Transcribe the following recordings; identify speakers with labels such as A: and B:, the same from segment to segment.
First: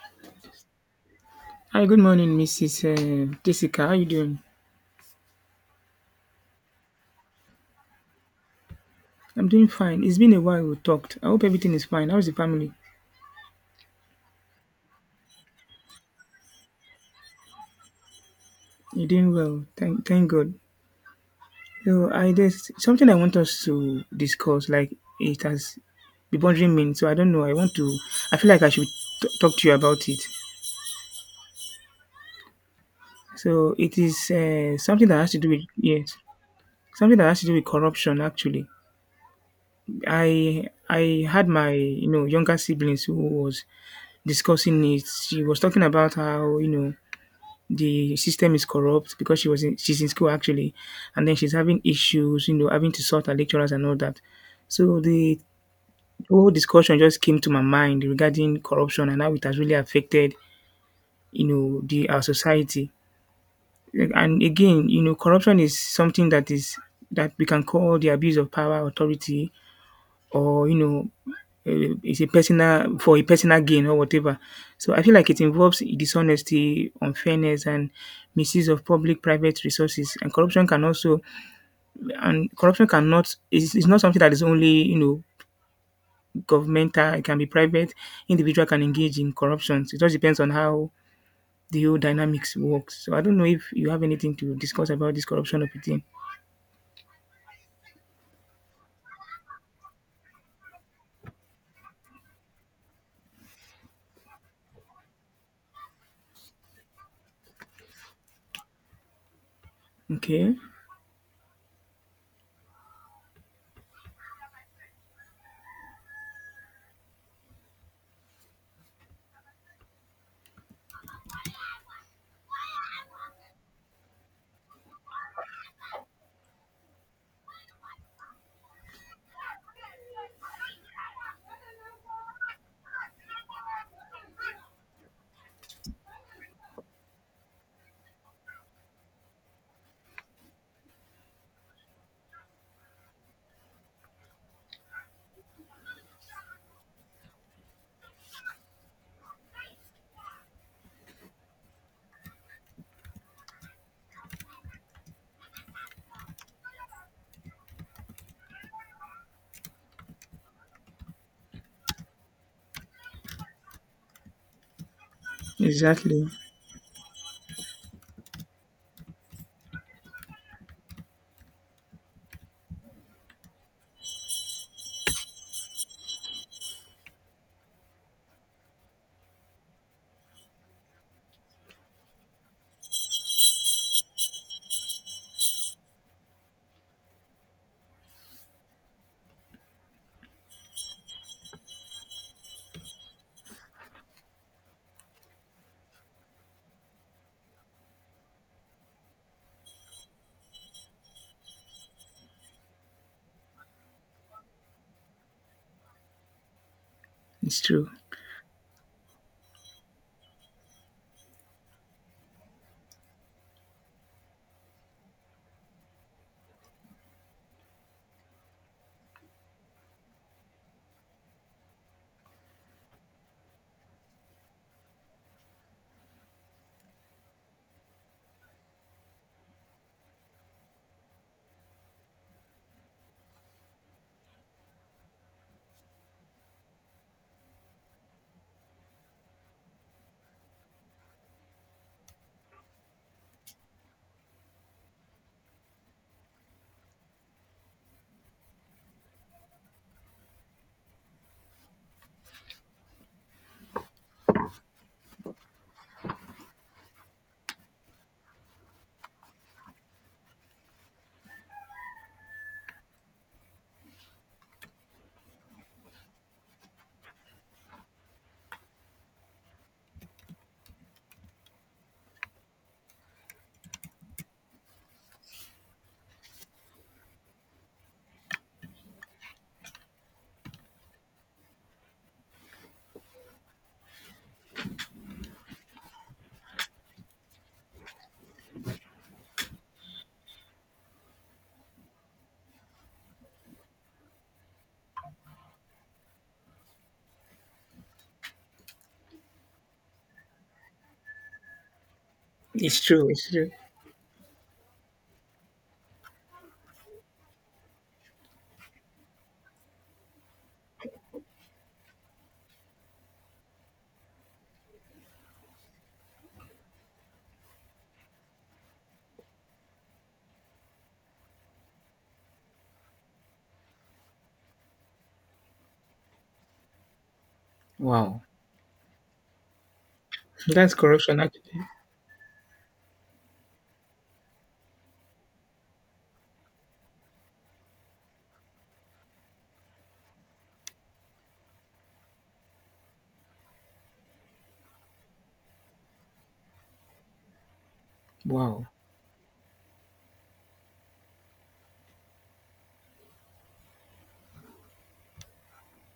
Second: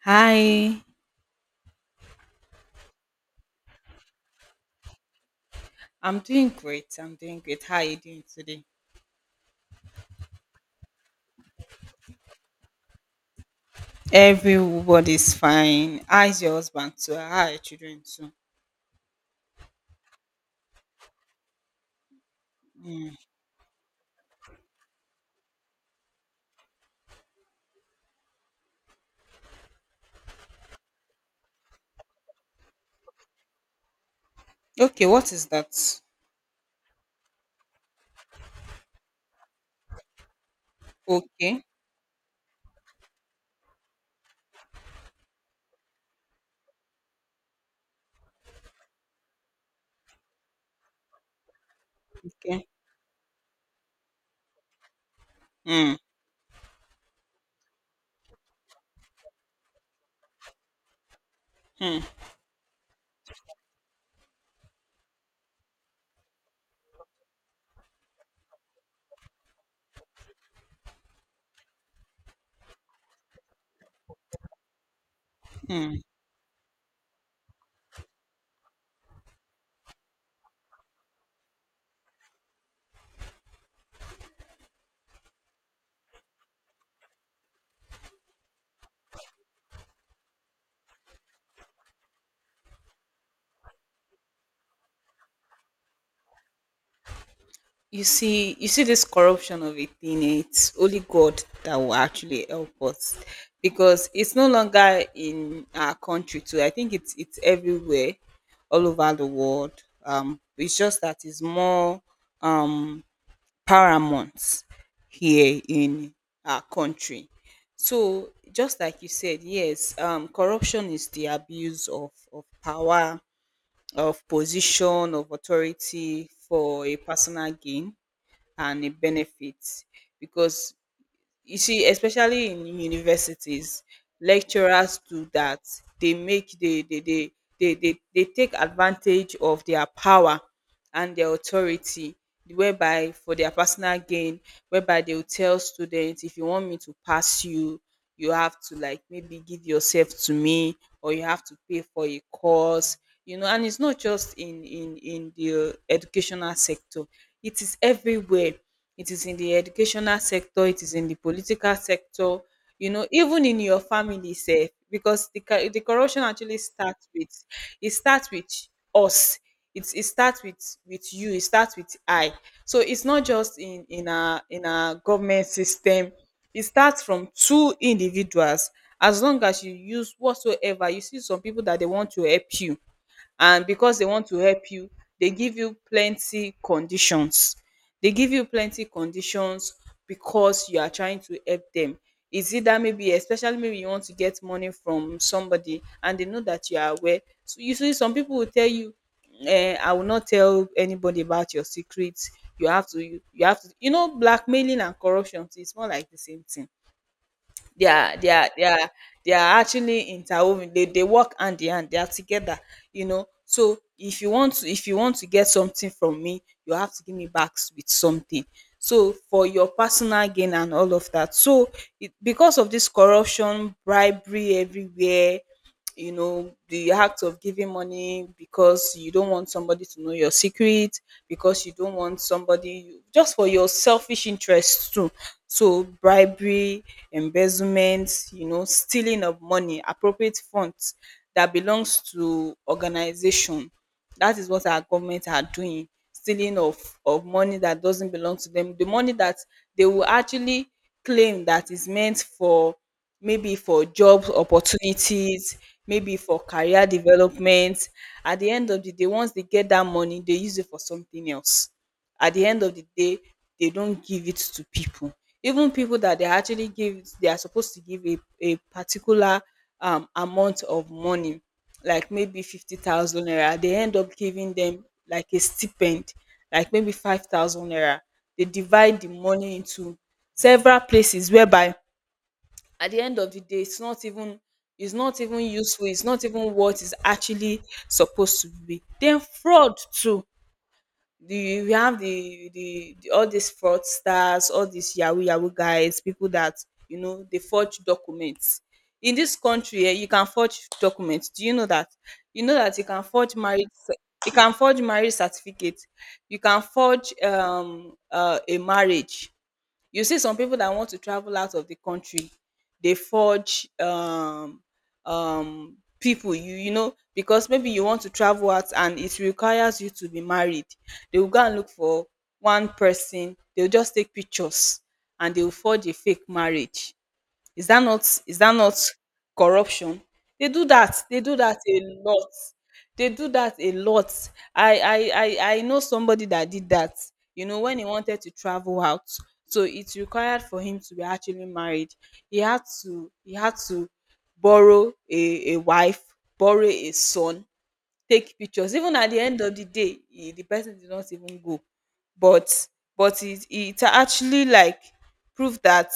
A: Hi,
B: Hi, good morning, Mrs. Jessica. How you doing?
A: I'm doing great. I'm doing great. How are you doing today?
B: I'm doing fine. It's been a while we talked. I hope everything is fine. How's the family?
A: Everybody's fine. How's your husband too? How are your children too?
B: You're doing well. Thank God. So I there's something
A: Mm.
B: I want us to discuss. Like it has been bothering me, so I don't know. I want to. I feel like I should talk to you about it. So it is
A: Okay,
B: something that has
A: what
B: to
A: is
B: do with
A: that?
B: something that has to do with corruption. Actually, I had
A: Okay,
B: my younger siblings who was discussing it. She was talking about how the system is corrupt because she's in school actually, and then she's having issues
A: okay.
B: having to sort her lecturers and all that. So the
A: Mm.
B: whole discussion just came to my mind regarding corruption and how it has really affected,
A: Mm.
B: the our society. And again, corruption is something that is that we can call the abuse of power authority, or it's a personal for a personal gain or whatever. So I feel like it involves
A: Mm.
B: dishonesty, unfairness, and misuse of public-private resources. And corruption cannot is not something that is only, governmental. It can be private. Individual can engage in corruptions. It just depends on how the whole dynamics works. So I don't know if you have anything to discuss about this corruption of a thing.
A: You see this corruption of a thing. It's only God that will actually help us, because it's no longer in our country too. I think it's everywhere, all over the world.
B: Okay,
A: It's just that it's more um paramount here in our country. So just like you said, yes, corruption is the abuse of power, of position, of authority for a personal gain and a benefit. Because you see, especially in universities, lecturers do that. They make they they they they, they, they take advantage of their power and their authority, whereby for their personal gain, whereby they will tell students, if you want me to pass you, you have to, like, maybe give yourself to me, or you have to pay for a course. You know, and it's not just in the educational sector, it is everywhere. It is in the educational sector, it is in the political sector, you know, even in your family sef. Because the corruption
B: exactly.
A: actually starts with, it starts with us. It starts with you. It starts with I. So it's not just in our, in our government system. It starts from two individuals. As long as you use whatsoever, you see some people that they want to help you, and because they want to help you, they give you plenty conditions. They give you plenty conditions because you are trying to help them. Is it that, maybe, especially maybe you want to get money from somebody and they know that you are aware? So you see some people will tell you, eh, I will not tell anybody about your secrets." You have to, you have to, you know, blackmailing and corruption too, it's more like the same thing.
B: It's
A: they
B: true.
A: are they are they are they are actually interwoven. They work hand in hand, they are together, you know. So if you want to, if you want to get something from me, you have to give me back with something, so, for your personal gain and all of that. So it, because of this, corruption, bribery everywhere, you know, the act of giving money because you don't want somebody to know your secret, because you don't want somebody, just for your selfish interests too. So bribery, embezzlement, you know, stealing of money, appropriate funds that belongs to organization. That is what our government are doing. Stealing of money that doesn't belong to them. The money that they will actually claim that is meant for, maybe for job opportunities, maybe for career development. At the end of the day, once they get that money, they use it for something else. At the end of the day, they don't give it to people. Even people that they actually give, they are supposed to give a particular amount of money, like maybe 50,000 naira, they end up giving them like a stipend, like maybe 5,000 naira. They divide the money into several places, whereby at the end of the day it's not even, it's not even useful, it's not even what is actually supposed to be. Then fraud too. The We have the all these fraudsters, all these yahoo yahoo guys, people that, you know, they forge documents. In this country, eh, you can forge documents. Do you know that? You know that
B: It's
A: you can
B: true. It's
A: forge
B: true.
A: marriage. You can forge marriage certificate. You can forge a marriage. You see some pipu dat want to travel out of the country, dey forge pipu, you know, because maybe you want to travel out and it requires you to be married. They will go and look for one person, they will just take pictures and they will forge a fake marriage.
B: Wow,
A: Is that not corruption? They do
B: that's
A: that.
B: corruption
A: They do that
B: actually.
A: a lot. They do that a lot. I know somebody that did that. You know, when he wanted to travel out, so it required for him to be actually married. He had to borrow a wife, borrow a son, take
B: Wow.
A: pictures. Even at the end of the day, he, the person did not even go. But but it it actually like proved that.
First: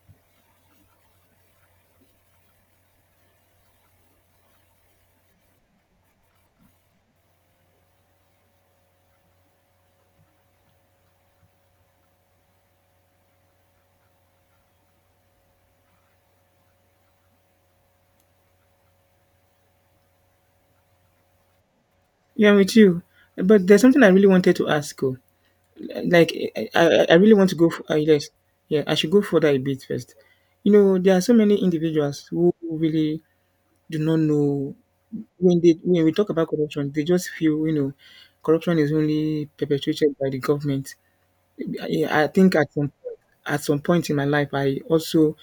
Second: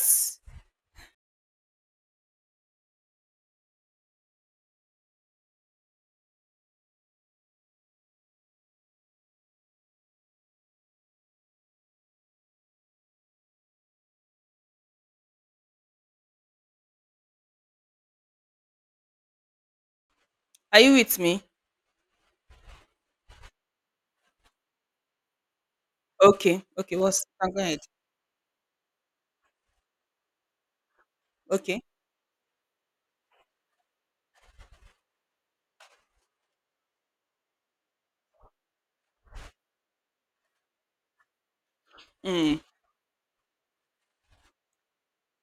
A: Are you with me?
B: Yeah, me too. But there's something I really wanted to ask. Oh. Like,
A: Okay,
B: I,
A: okay,
B: I, I
A: what's,
B: really want
A: I'm,
B: to
A: go
B: go
A: ahead.
B: for, yeah, I should go further a bit first. You know, there are so many
A: Okay.
B: individuals who really do not know when they when we talk about corruption, they just feel, you know, corruption is only perpetuated by the government. I think
A: Mm,
B: at some point in my life, I also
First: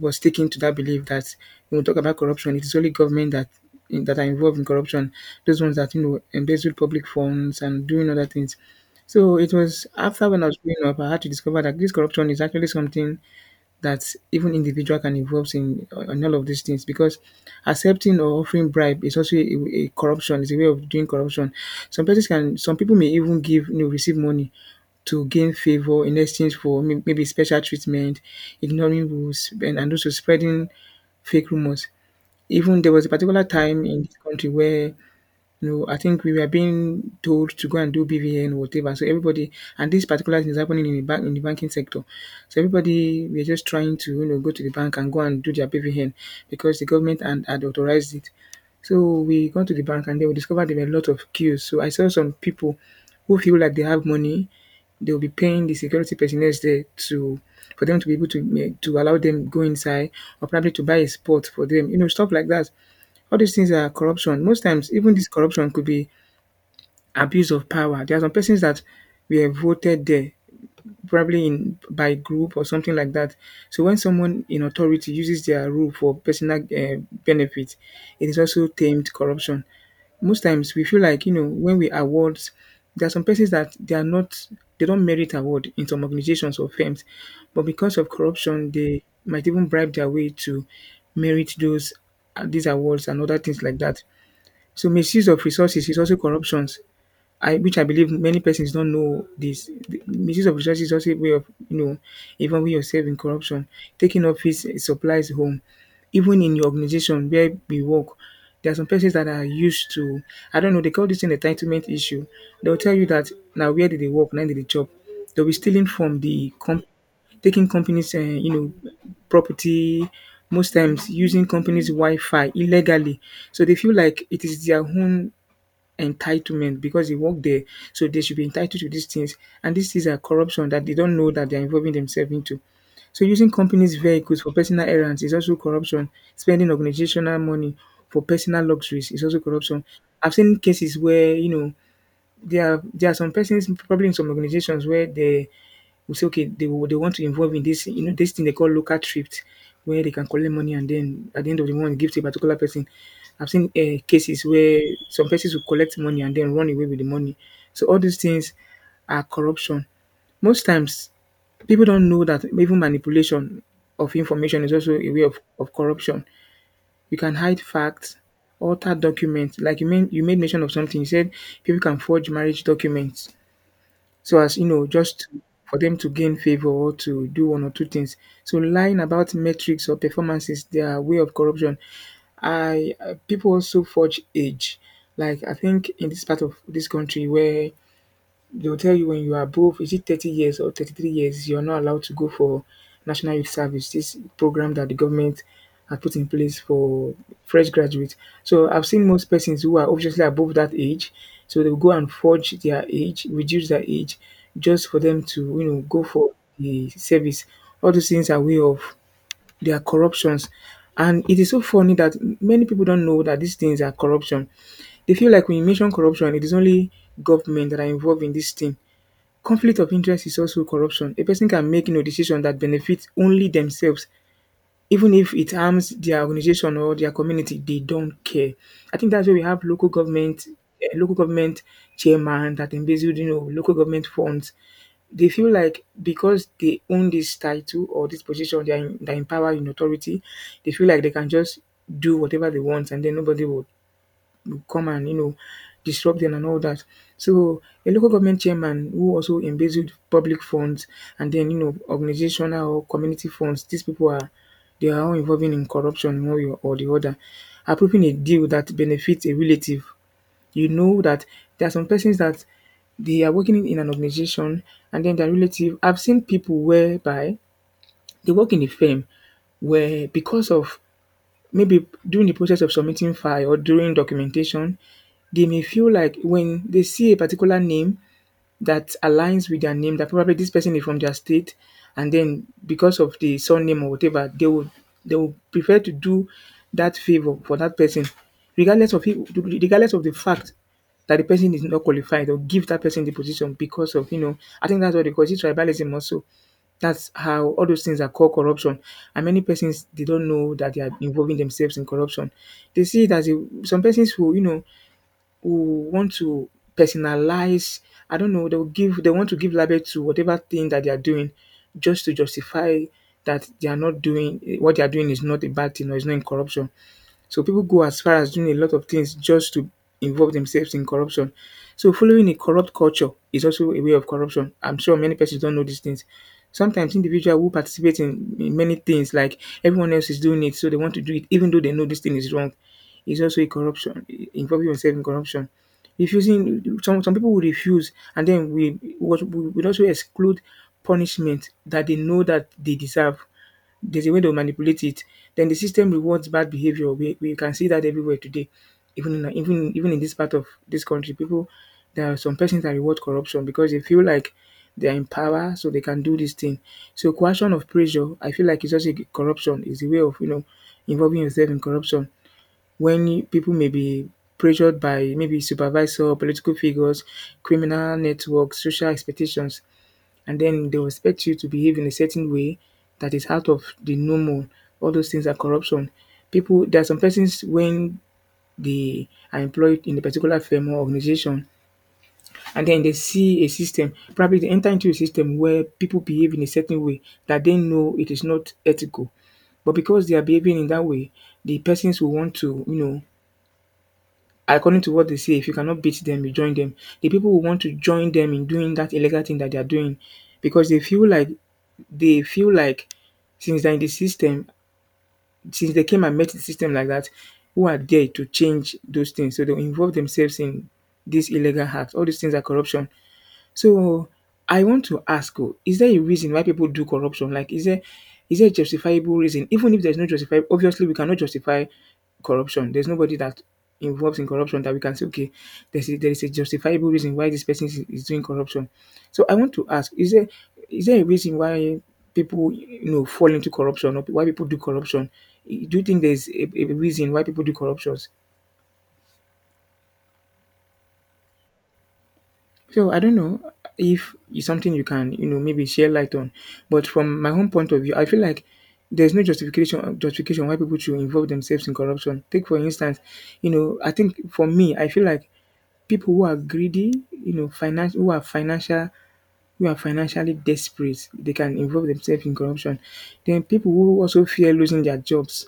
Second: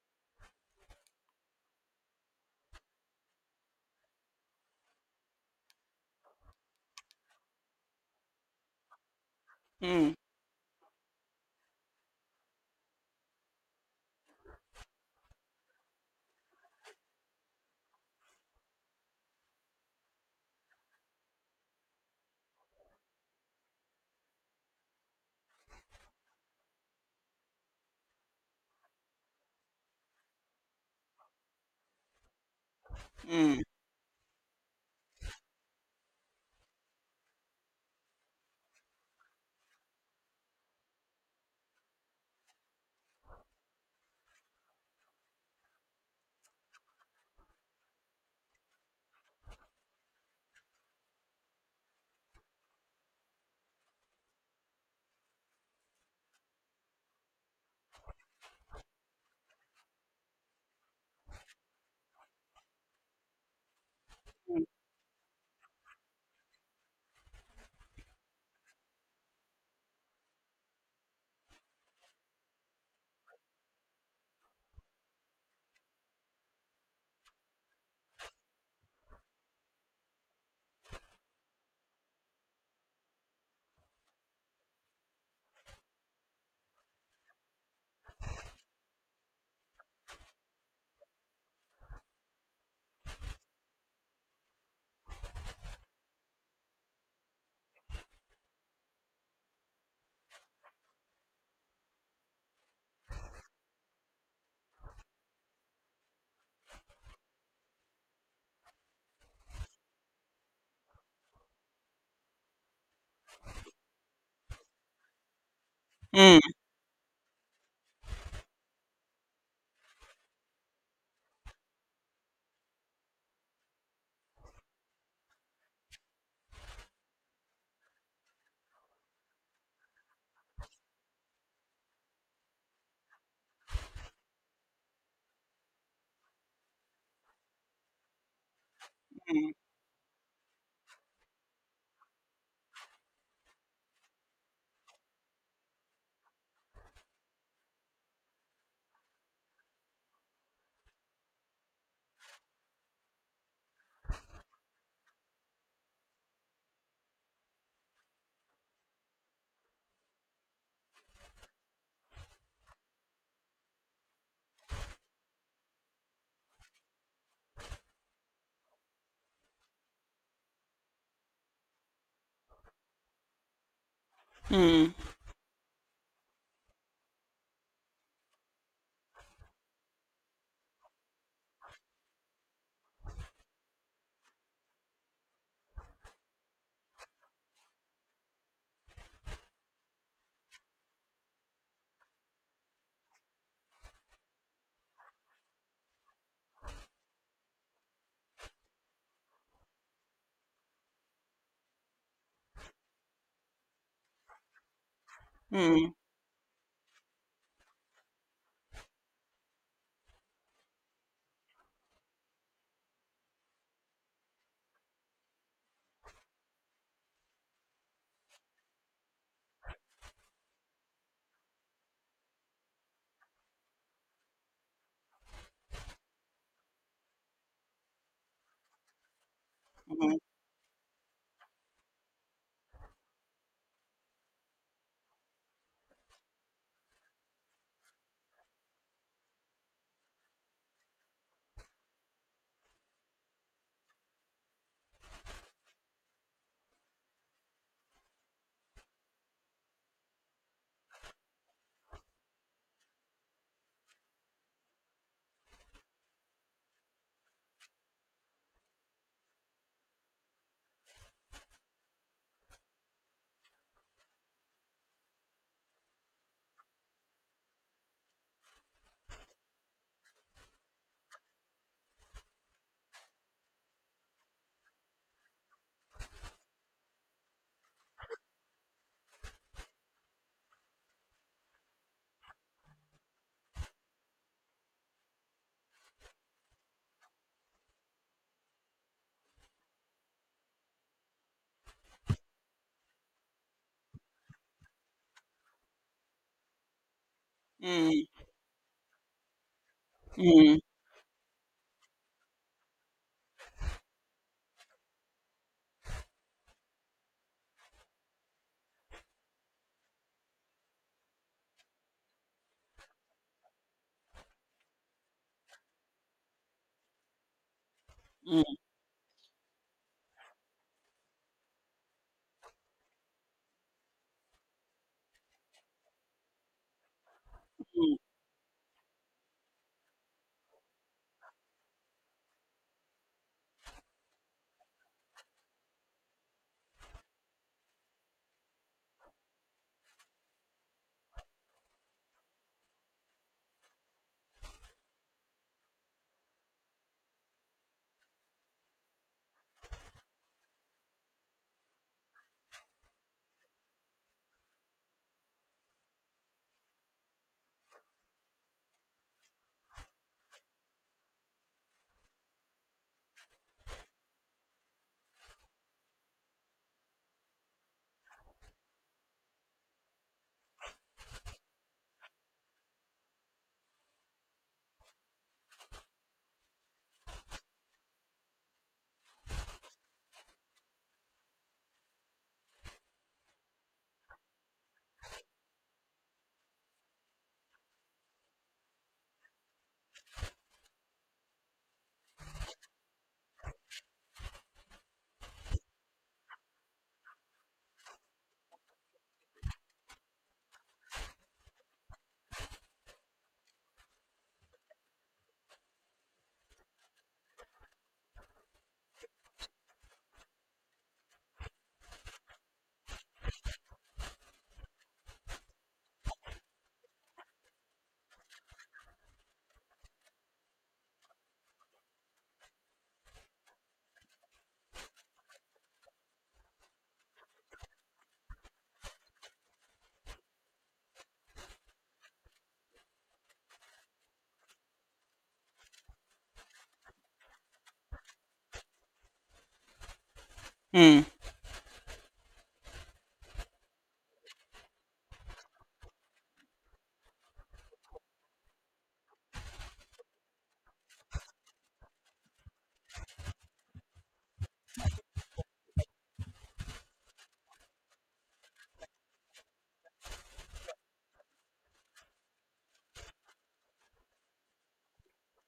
B: was sticking to that belief that when we talk about corruption, it is only government that are involved in corruption. Those ones that, you know, embezzle public funds and doing other things. So it was
A: mm,
B: after when I was growing up, I had to discover that this corruption is actually something that even individual can involve in on all of these things, because accepting or offering bribe is also a corruption. It's a way of doing corruption. Some persons can Some people may even give, you know, receive money to gain favor in exchange for maybe special treatment, ignoring rules, and also spreading fake rumors. Even there was a particular
A: mm,
B: time in this country where, you know, I think we were being told to go and do BVN or whatever. So everybody, and this particular thing is happening in the banking sector. So everybody, we're just trying to, you know, go to the bank and go and do their BVN because the government and had authorized it. So we got to the bank and then we discovered there were a lot of queues. So I saw some people who feel like they have money, they'll be paying the security personnel there to for them to be able to to allow them go inside, or probably to buy a spot for them, you know, stuff like that. All these things are corruption. Most times, even this corruption could be abuse of power. There are some persons that were voted there, probably in by group or something like that. So when someone in authority uses their rule for personal benefit, it is also termed corruption. Most times, we feel like, you know, when we awards, there are some persons that they are not, they don't merit award in some organizations or firms, but because of corruption, they might even bribe their way to merit those these awards and other things like that. So misuse of resources is also corruptions. I believe many persons don't know this. The misuse of resources is also a way of, you know, involving yourself in corruption, taking office supplies home. Even in your organization where we work, there are some persons that are used to, I don't know, they call this an entitlement issue. They'll tell you that now where did they work, now did they job. They'll be stealing from
A: mm,
B: the company, taking companies, property, most times using companies' Wi Fi illegally. So they feel like it is their own entitlement because they work there. So they should be entitled to these things. And these things are corruption that they don't know that they're involving themselves into. So using companies' vehicles for personal errands is also corruption. Spending organizational money for personal luxuries is also
A: mm,
B: corruption. I've seen cases where, you know, there are some persons probably in some organizations where they will say, okay, they will, they want to involve in this, you know, this thing they call local thrift, where they can collect money and then at the end of the month give to a particular person. I've seen cases where some persons will collect money and then run away with the money. So all these things are corruption. Most times, people don't know that even manipulation of information is also a way of corruption. You can hide facts, alter documents. Like you made mention of something. You said people can forge marriage documents so as, you know,
A: mm,
B: just to, for them to gain favor or to do one or two things. So lying about metrics or performances, their way of corruption. I People also forge age. Like I think in this part of this country where they will tell you when you are above, is it 30 years or 33 years, you're not allowed to go for national youth service. This program that the government has put in place for fresh graduates. So I've seen most persons who are obviously above that age, so they'll go and forge their age, reduce their age, just for them to, you know,
A: mm,
B: go for the service. All those things are way of their corruptions. And it is so funny that many people don't know that these things are corruption. They feel like when you mention corruption, it is only government that are involved in this thing. Conflict of interest is also corruption. A person can make, you know, decision that benefits only themselves, even if it harms their organization or their community. They don't care. I think that's why we have local
A: mm,
B: government, local government chairman that embezzled, you know, local government funds. They feel like because they own this title or this position, they are in power in authority. They feel like they can just do whatever they want, and then nobody will come and, you know, disrupt them and all that. So a local government chairman who also embezzled public funds and then, you know, organizational or community funds, these people are they are all involving in corruption in one way or the other. Approving a deal that benefits a relative. You know that there are some persons that they are working in an organization and then their relative, I've seen people whereby they work in a firm where because of maybe during the process of submitting file or during documentation, they may feel like when they see a particular name that aligns with their name that probably this person is from their state, and then because of the surname or whatever, they would prefer to do that favor for that person regardless of if, regardless of the fact that the person is not qualified, or give that person the position because of, you know, I think that's what they call it, it's tribalism also. That's how all those things are
A: mm,
B: called corruption. And many persons they don't know
A: mm,
B: that they are involving themselves in corruption. They see it as a, some persons who, you know, who want to personalize, I don't know, they want to give label to whatever thing that they are doing, just to justify that they are not doing what they are doing is not a bad thing or is not in corruption. So people go as far as doing
A: mm,
B: a lot of things just to involve themselves in corruption. So following a corrupt culture is also a way of corruption. I'm sure many persons don't know these things. Sometimes individual who
A: mm.
B: participate in many things like everyone else is doing it, so they want to do it even though they know this thing is wrong. It's also a corruption, involving yourself in corruption. Refusing some people will refuse and then we will also exclude punishment that they know that they deserve there's a way to manipulate it. Then the system rewards bad behavior. We can see that everywhere today, even in this part of this country, people there are some persons that reward corruption because they feel like they are in power, so they can do this thing. So coercion of pressure, I feel like it's also corruption. Is a way of involving yourself in corruption when people may be pressured by maybe supervisor, political figures, criminal networks, social expectations, and then they'll expect you to behave in a certain way that is out of the normal. All those things are corruption. People, there are some persons when they are employed in a particular firm or organization, and then they see a system, probably they enter into a system where people behave in a certain way that they know it is not ethical. But because they are behaving in that way, the persons will want to, you know, according to what they say, if you cannot beat them, you join them. The people who want to join them in doing that illegal thing that they are doing because they feel like since they're in the system, since they came and met the system like that, who are there to change those things? So they involve themselves in this illegal act. All these things are corruption. So I want to ask, oh, is there a reason why people do corruption? Like, is there a justifiable reason? Even if there's no justifiable, obviously we cannot justify corruption. There's nobody that involves in corruption that we can say, okay, there is a justifiable reason why this person is doing corruption. So I want to ask, is there a reason why people fall into corruption or why people do corruption? Do you think there's a reason why people do corruptions?
A: Mm.
B: So I don't know if it's something you can, you know, maybe share light on. But from my own point of view, I feel like there's no justification why people should involve themselves in corruption. Take for instance, you know, I think for me, I feel like people who are greedy, you know, finance who are financial who are financially desperate, they can involve themselves in corruption. Then people who also fear losing their jobs,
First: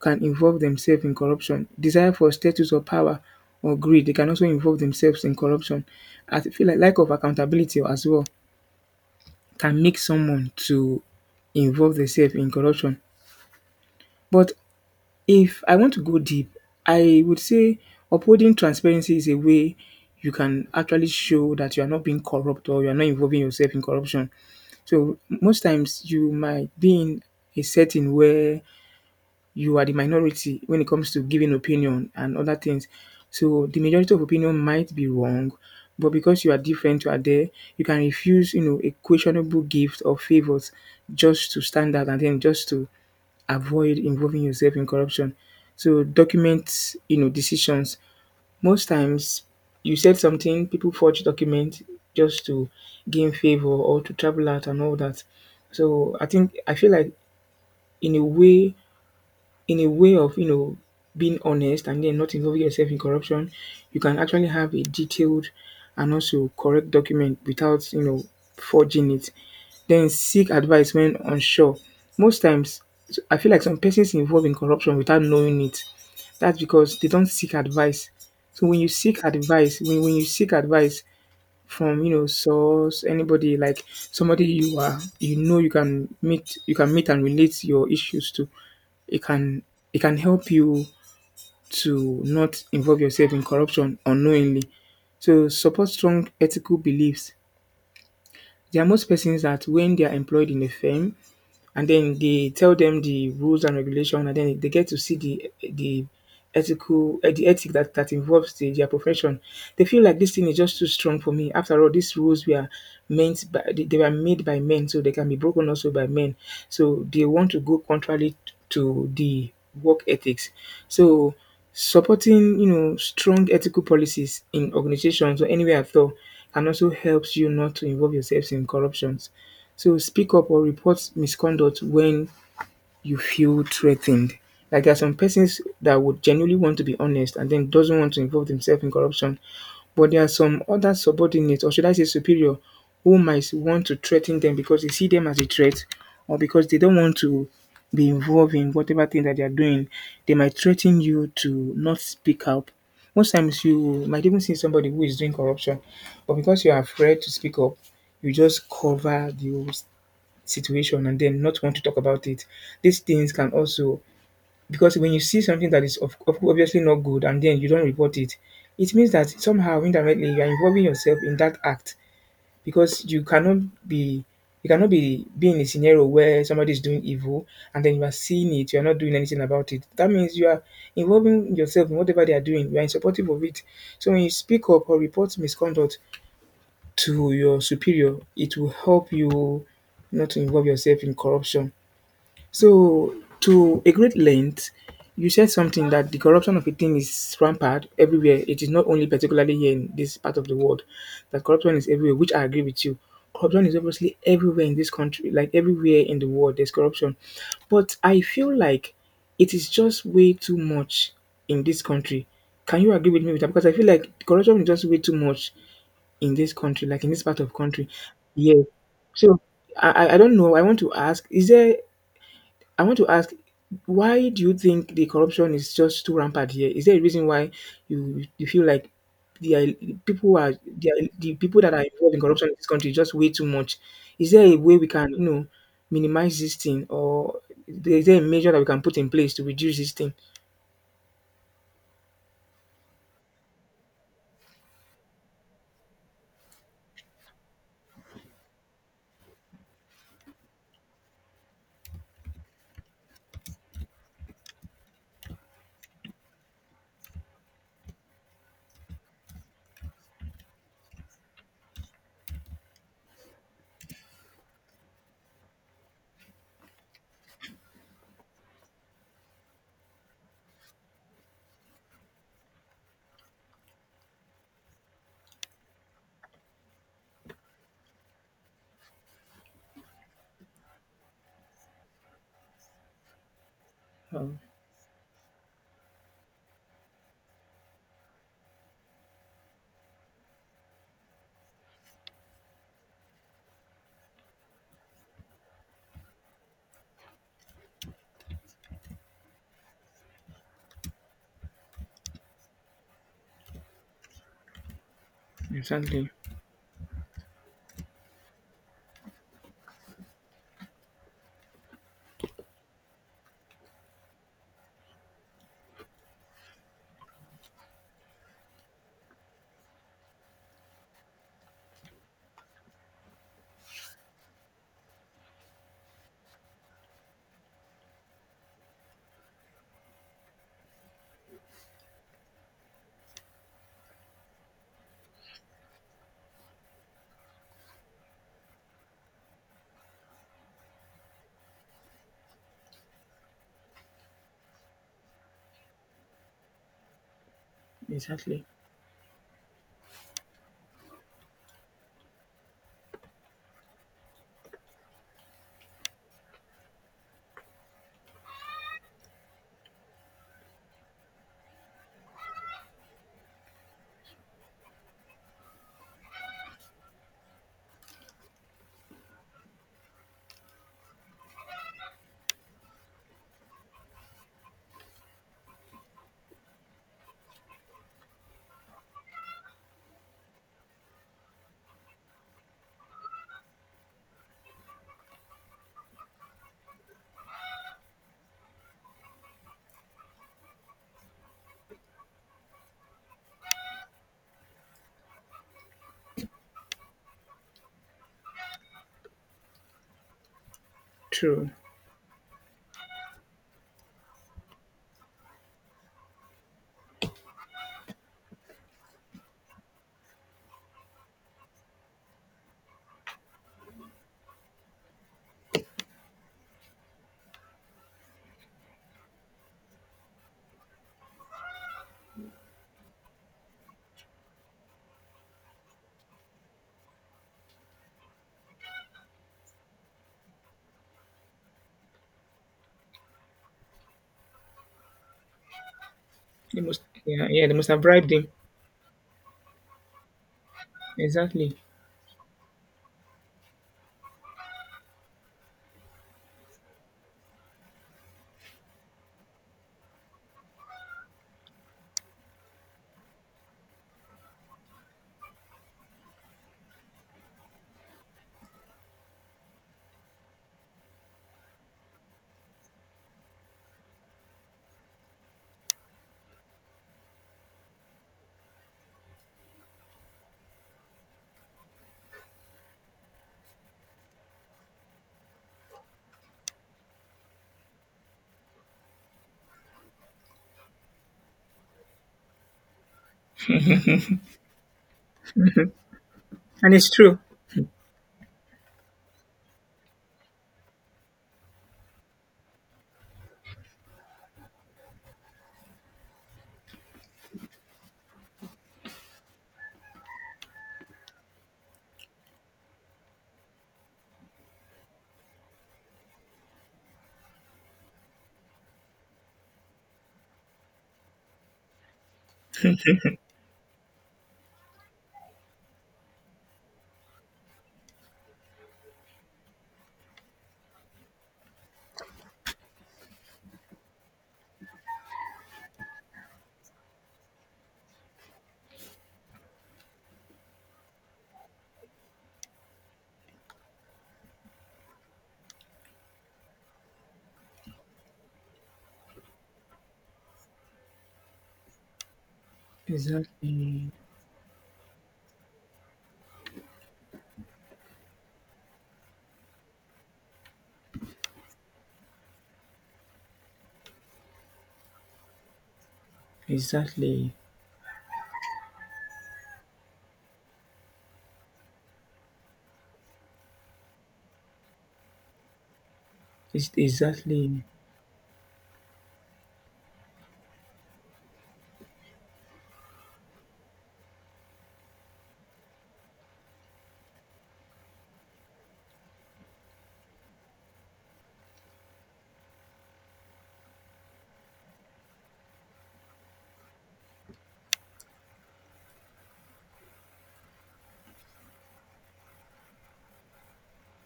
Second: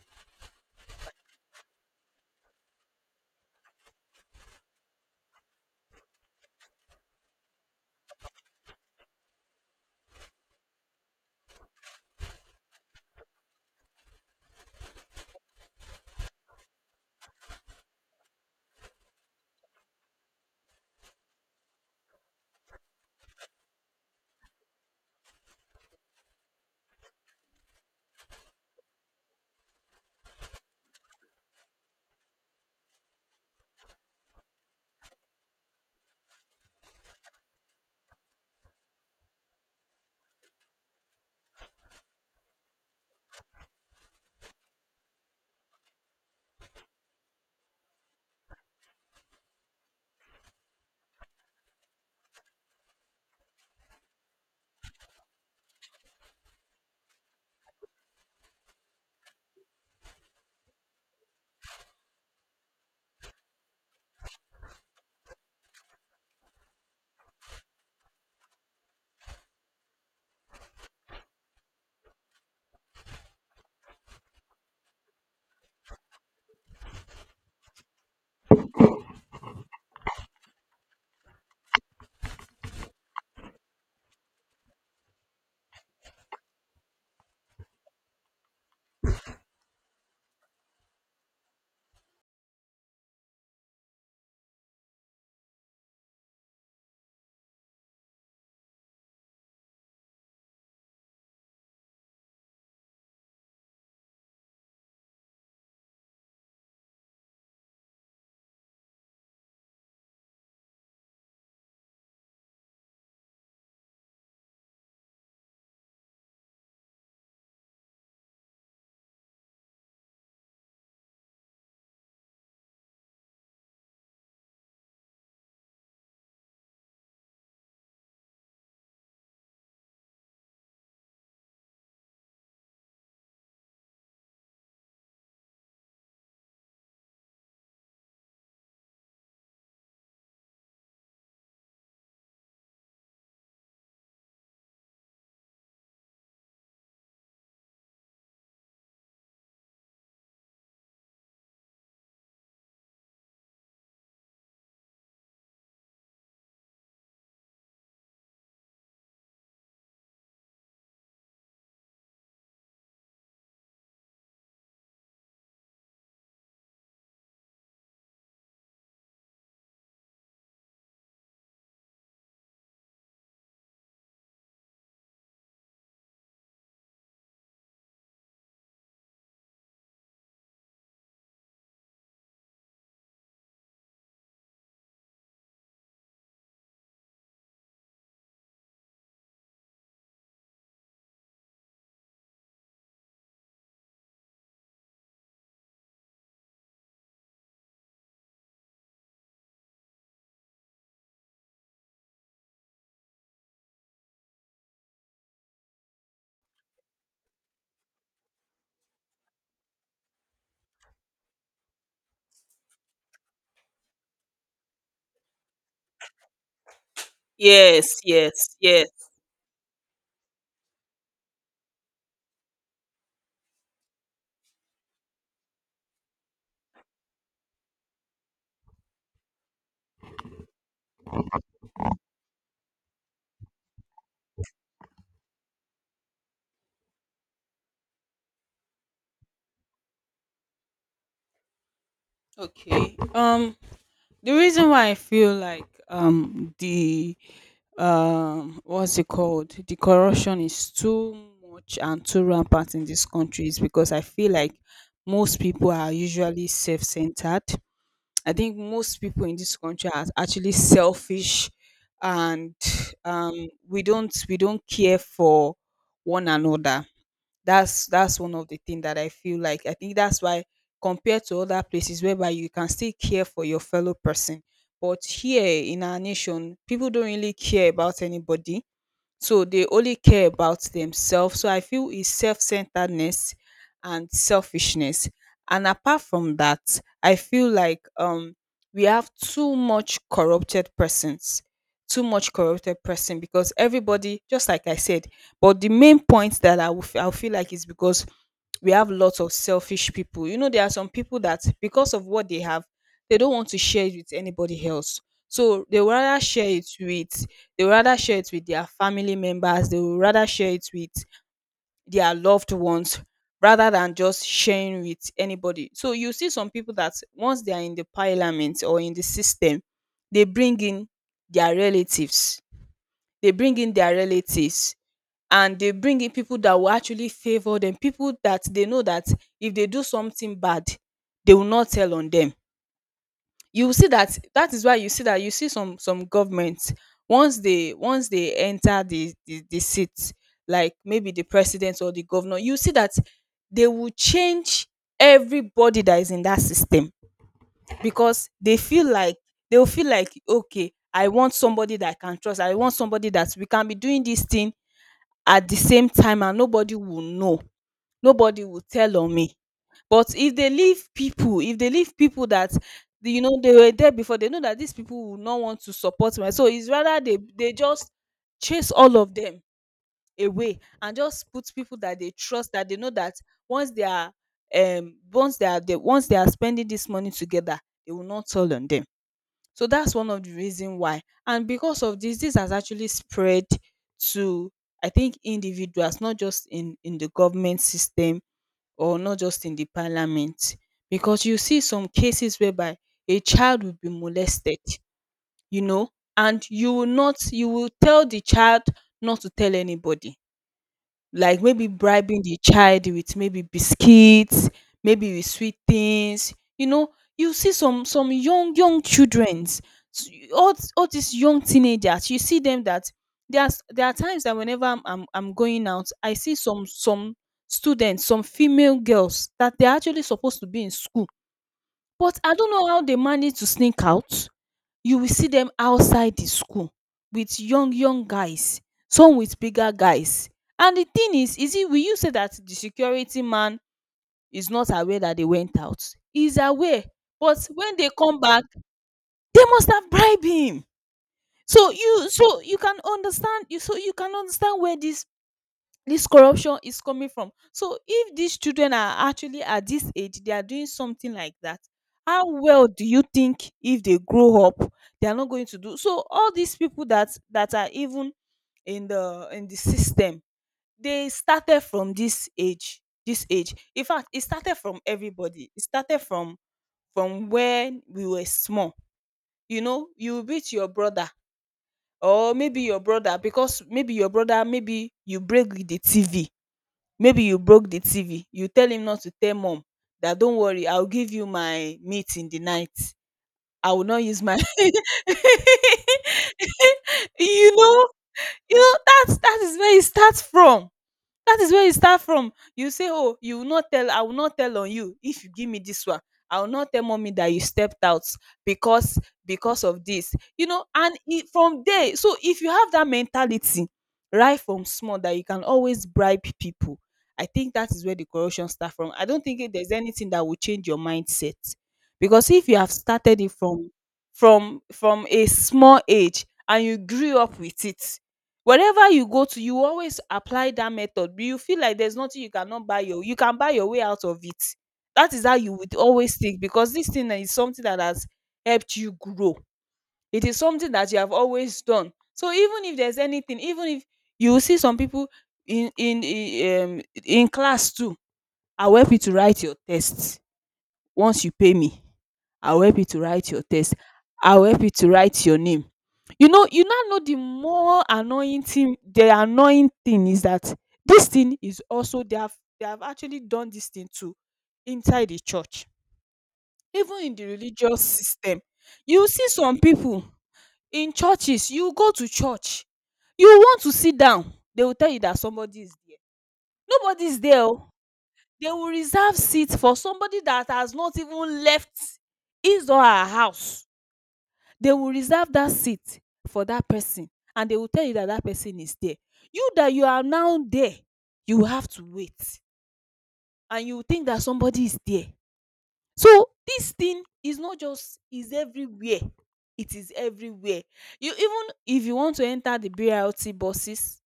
B: can involve themselves in corruption. Desire for status or power or greed, they can also involve themselves in corruption. I feel like lack of accountability as well can make someone to involve themselves in corruption. But if I want to go deep, I would say upholding transparency is a way you can actually show that you are not being corrupt or you are not involving yourself in corruption. So most times you might be in a setting where you are the minority when it comes to giving opinion and other things. So the majority of opinion might be wrong, but because you are different, you are there, you can refuse, you know, a questionable gift or favors just to stand out and then just to avoid involving yourself in corruption. So document, you know, decisions. Most times you said something, people forge document just to gain favor or to travel out and all that. So I think I feel like in a way in a way of being honest and then not involving yourself in corruption, you can actually have a detailed and also correct document without forging it. Then seek advice when unsure. Most times, I feel like some persons involved in corruption without knowing it. That's because they don't seek advice. So when you seek advice, from source anybody like somebody you are you can meet and relate your issues to, it can it can help you to not involve yourself in corruption unknowingly. So support strong ethical beliefs. There are most persons that when they are employed in a firm and then they tell them the rules and regulation, and then they get to see the ethical the ethic that involves their profession. They feel like this thing is just too strong for me. After all, these rules were meant by they were made by men, so they can be broken also by men. So they want to go contrary to the work ethics. So supporting strong ethical policies in organizations or anywhere at all can also helps you not to involve yourselves in corruptions. So speak up or report misconduct when you feel threatened. Like there are some persons that would genuinely want to be honest and then doesn't want to involve themselves in corruption. But there are some other subordinates, or should I say superior, who might want to threaten them because they see them as a threat or because they don't want to be involved in whatever thing that they are doing. They might threaten you to not speak up. Most times you might even see somebody who is doing corruption, but because you are afraid to speak up, you just cover the situation and then not want to talk about it. These things can also because when you see something that is obviously not good and then you don't report it, it means that somehow indirectly you are involving yourself in that act because be you cannot be being in a scenario where somebody is doing evil and then you are seeing it, you are not doing anything about it. That means you are involving yourself in whatever they are doing, you are in supportive of it. So when you speak up or report misconduct to your superior, it will help you not to involve yourself in corruption. So, to a great length, you said something that the corruption of a thing is rampant everywhere. It is not only particularly here in this part of the world that corruption is everywhere, which I agree with you. Corruption is obviously everywhere in this country, like everywhere in the world, there's corruption. But I feel like it is just way too much in this country. Can you agree with me with that? Because I feel like corruption is just way too much in this country, like in this part of country.
A: Yes, yes,
B: Yes.
A: yes.
B: So I don't know. I want to ask: is there I want to ask, why do you think the corruption is just too rampant here? Is there a reason why you feel like the are people who are the people that are involved in corruption in this country is just way too much? Is there a way we can, you know, minimize this thing, or is there a measure that we can put in place to reduce this thing?
A: Okay. The reason why I feel like the, what's it called, the corruption is too much and too rampant in this country is because I feel like most people are usually self-centered. I think most people in this country are actually selfish, and we don't, we don't care for one another. That's one of the things that I feel like. I think that's why, compared to other places whereby you can still care for your fellow person, but here in our nation, people don't really care about anybody, so they only care about themselves. So I feel it's self-centeredness and
B: Oh,
A: selfishness. And apart from that, I feel like we have too much corrupted persons. Too much corrupted person, because everybody, just like I said, but the main point that I will I'll feel like is because we have lots of selfish people. You know, there are some people that, because of what they have, they don't want to share it with anybody else. So they will
B: exactly,
A: rather share it with, they would rather share it with their family members, they would rather share it with their loved ones, rather than just sharing with anybody. So you see some people that, once they are in the parliament or in the system, they bring in their relatives. They bring in their relatives and they bring in people that will actually favor them, people that they know that if they do something bad, they will not tell on them. You will see that, that is why you see that, you see some governments, once they, once they enter the seat, like maybe the president or the governor, you see that they will change everybody that is in that system because
B: exactly.
A: they feel like, they will feel like, okay, I want somebody that I can trust, I want somebody that we can be doing this thing at the same time and nobody will know, nobody will tell on me. But if they leave people, if they leave people that, you know, they were there before, they know that these people will not want to support my. So it's rather, they just chase all of them away and just put people that they trust, that they know that once they are once they are they, once they are spending this money together, they will not tell on them. So that's one of the reason why. And because of this, this has actually spread to, I think, individuals, not just in the government system or not just in the parliament. Because you see some cases whereby a child will be molested, you know, and you will not, you will tell the child not to tell anybody, like
B: True.
A: maybe bribing the child with maybe biscuits, maybe with sweet things, you know. You see some young young childrens, s- all all these young teenagers, you see them that there's, there are times that whenever I'm I'm going out, I see some students, some female girls that they're actually supposed to be in school, but I don't know how they manage to sneak out. You will see them outside the school with young young guys, some with bigger guys. And the thing is it, will you say that the security man is not aware that they went out? He is
B: They must,
A: aware,
B: yeah,
A: but
B: yeah, they must
A: when
B: have
A: they
B: bribed
A: come
B: him.
A: back, they must have bribed him.
B: Exactly,
A: So you, so you can understand you so you can understand where this corruption is coming from. So if these children are actually at this age, they are doing something like that, how well do you think if they grow up, they are not going to do? So all these people that, that are even in the, in the system, they started from this age. This age. In fact, it started from everybody. It started from when we were small. You know, you beat your brother, or maybe your brother, because maybe your brother, maybe you break with the TV, maybe you broke the tv. You tell him not to tell mom, that don't worry, I'll give you my meat in the night. I will not use my
B: and it's true.
A: you know you know, that is where it starts from. That is where you start from. You say, oh, you will not tell, I will not tell on you if you give me this one. I will not tell mommy that you stepped out, because because of this, you know, and it, from there. So if you have that mentality right from small, that you can always bribe people, I think that is where the corruption start from. I don't think there's anything that will change your mindset, because if you have started it from a small age and you grew up with it. Wherever you go to, you always apply that method. You feel like there's nothing you cannot buy, your you can buy your way out of it. That is how you would always think, because this thing is something that has helped you grow. It is something that you have always done. So even if there's anything, even if you will see some people in class too, I'll help you to write your tests once you pay me. I will help you to write your test.
B: Exactly,
A: I will help you to write your name. You know, you now know, the more annoying thing, the annoying thing is that this thing is also, they have actually done this thing too, inside the church, even in the
B: exactly,
A: religious system. You see some people in churches, you go to church, you want to sit down, they will tell you that somebody is there.
B: it's
A: Nobody is there, oo
B: exactly.
A: They will reserve seat for somebody that has not even left his or her house. They will reserve that seat for that person, and they will tell you that that person is there. You that you are now there, you have to wait, and you think that somebody is there. So this thing is not just, is everywhere. It is everywhere. You, even if you want to enter the BRT buses,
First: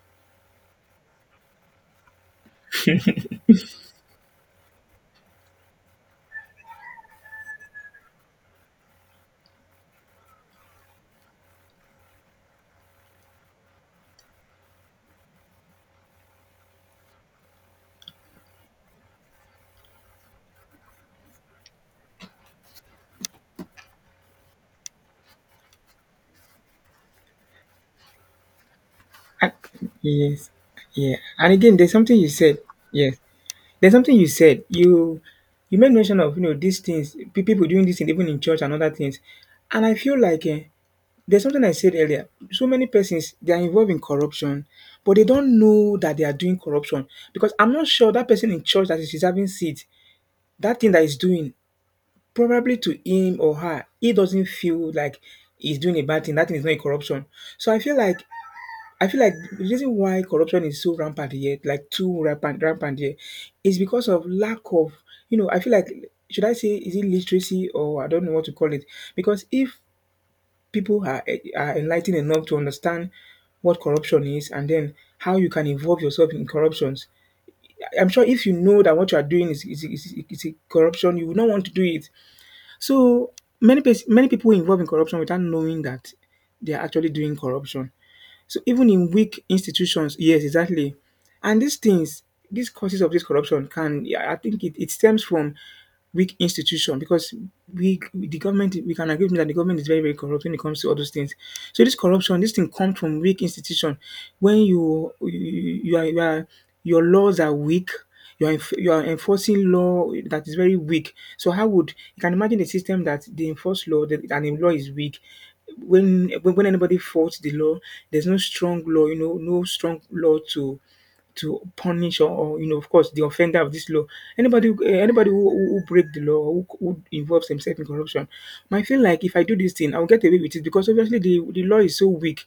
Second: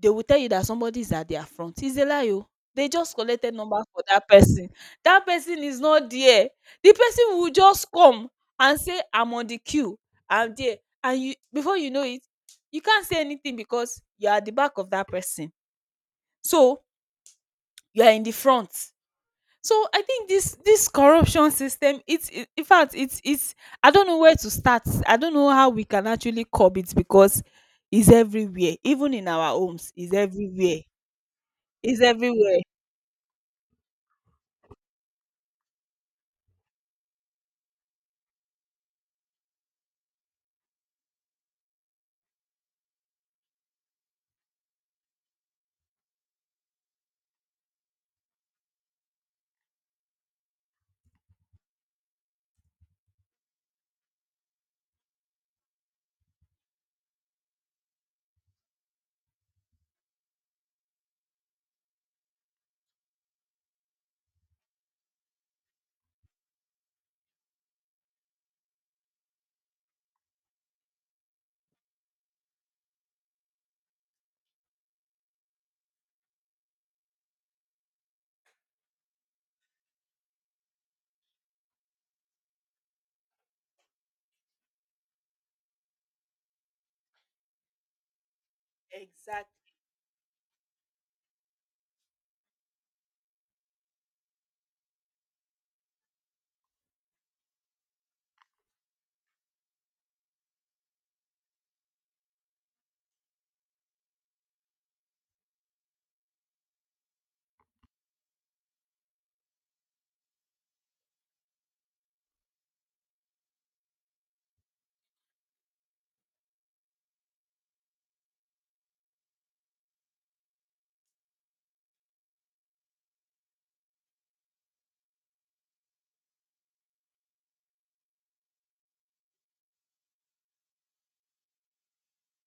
A: they will tell you that somebody is at their front. It's a lie, o. They just collected number for that person. That person is not there. The person will just come and say, I'm on the queue. I'm there. And you, before you know it, you can't say anything because you are at the back of that person. So you are in the front. So I think this corruption system, it's, in fact it's, I don't know where to start. I don't know how we can actually curb it because it's everywhere. Even in our
B: I,
A: homes, it's
B: yes,
A: everywhere.
B: yeah. And again, there's
A: It's
B: something you said.
A: everywhere.
B: Yes, there's something you said. You made mention of these things, people doing this thing even in church and other things. And I feel like there's something I said earlier. So many persons they are involved in corruption, but they don't know that they are doing corruption because I'm not sure that person in church that is reserving seat, that thing that is doing, probably to him or her, he doesn't feel like he's doing a bad thing. That thing is not a corruption. So I feel like the reason why corruption is so rampant here, like too rampant here, is because of lack of, you know, I feel like, should I say, is it literacy or I don't know what to call it? Because if people are enlightened enough to understand what corruption is and then how you can involve yourself in corruptions, I'm sure if you know that what you are doing is a corruption, you would not want to do it. So many people involved in corruption without knowing that they are actually doing corruption. So even in weak
A: Exactly.
B: institutions, yes, exactly. And these things, these causes of this corruption can, yeah, I think it stems from weak institution because we, the government, we can agree with me that the government is very, very corrupt when it comes to all those things. So this corruption, this thing comes from weak institution. When you are, you are, your laws are weak, you are, you are enforcing law that is very weak. So how would you can imagine a system that they enforce law that, and the law is weak? When anybody fought the law, there's no strong law, you know, no strong law to punish or of course, the offender of this law. Anybody who break the law, who involves himself in corruption, might feel like if I do this thing, I'll get away with it because obviously the law is so weak.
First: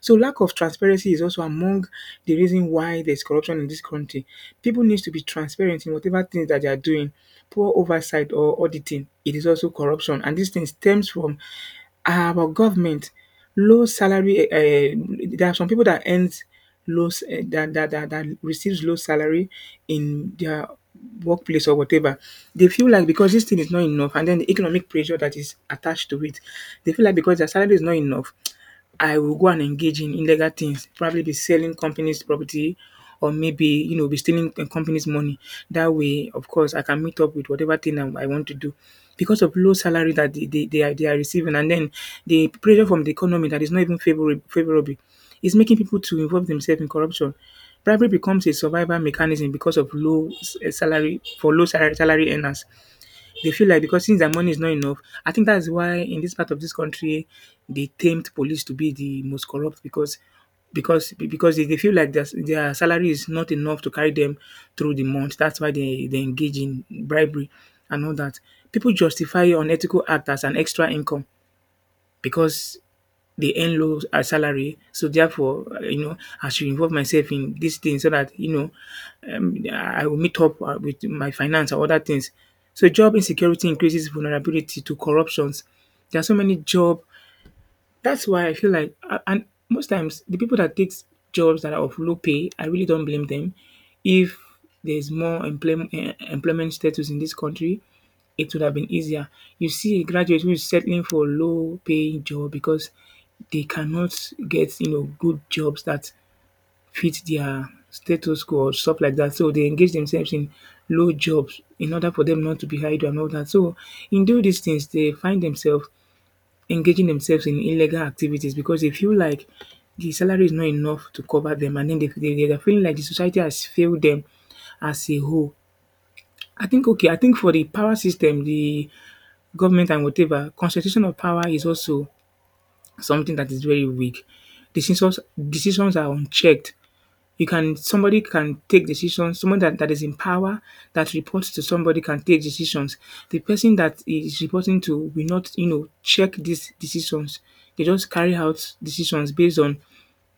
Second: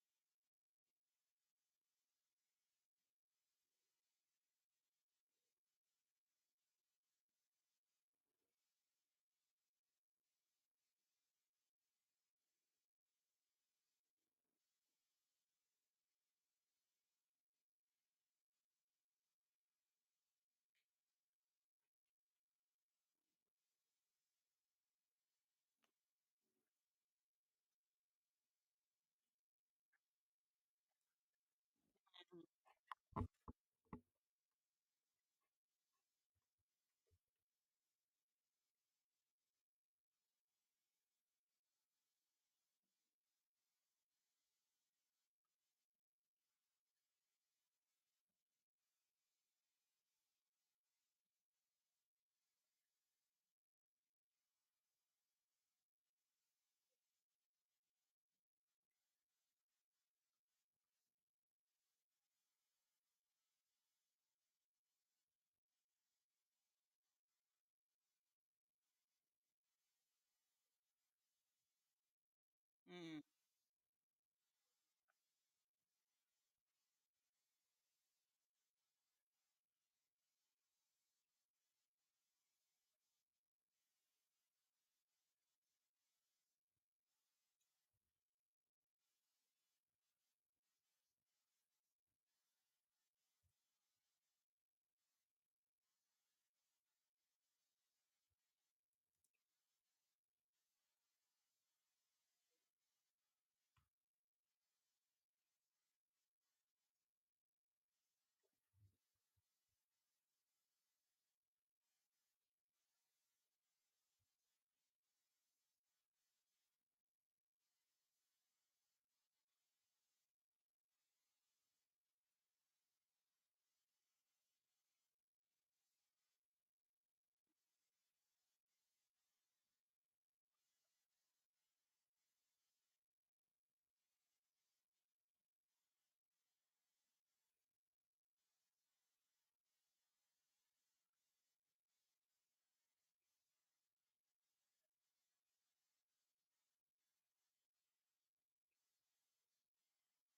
B: So lack of transparency is also among the reason why there's corruption in this country. People need to be transparent in whatever things that they are doing. Poor oversight or auditing, it is also corruption. And this thing stems from our government. Low salary, there are some people that earns that receives low salary in their workplace or whatever. They feel like because this thing is not enough and then the economic pressure that is attached to it, they feel like because their salary is not enough, I will go and engage in illegal things, probably be selling companies' property or maybe, you know, be stealing a company's money. That way, of course, I can meet up with whatever thing I want to do. Because of low salary that they are receiving and then the pressure from the economy that is not even favorable is making people to involve themselves in corruption. Bribery becomes a survival mechanism because of salary, for low salary, salary earners. They feel like because since their money is not enough, I think that's why in this part of this country they tamed police to be the most corrupt because they feel like their salary is not enough to carry them through the month. That's why they engage in bribery and all that. People justify unethical act as an extra income because
A: Mm.
B: they earn low salary. So therefore, you know, I should involve myself in this thing so that you know I will meet up with my finance or other things. So job insecurity increases vulnerability to corruptions. There are so many job that's why I feel like and most times the people that takes jobs that are of low pay, I really don't blame them. If there's more employment status in this country, it would have been easier. You see a graduate who is settling for a low paying job because they cannot get, you know, good jobs that fit their status quo or stuff like that. So they engage themselves in low jobs in order for them not to be idle and all that. So in doing these things, they find themselves engaging themselves in illegal activities because they feel like the salary is not enough to cover them and then they are feeling like the society has failed them as a whole. I think okay, I think for the power system, the government and whatever, concentration of power is also something that is very weak. Decisions decisions are unchecked. You can Somebody can take decisions, someone that is in power that reports to somebody can take decisions. The person that is reporting to will not, you know, check these decisions. They just carry out decisions based on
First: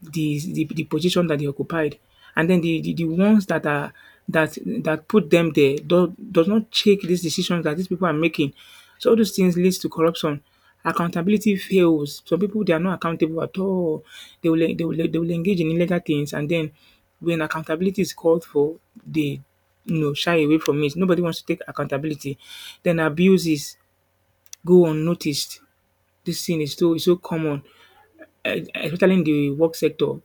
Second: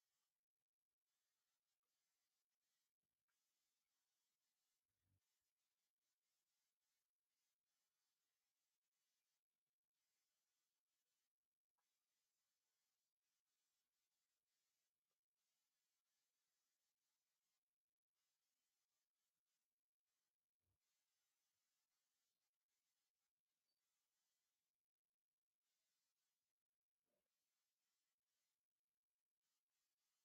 B: the position that they occupied. And then the ones that are that that put them there does not check these decisions that these people are making. So all those things leads to corruption. Accountability fails. Some people they are not accountable at all. They will engage in illegal things and then when accountability is called for, they, you know, shy away from it. Nobody wants to take accountability. Then abuses go unnoticed. This thing is so common, especially in the work sector.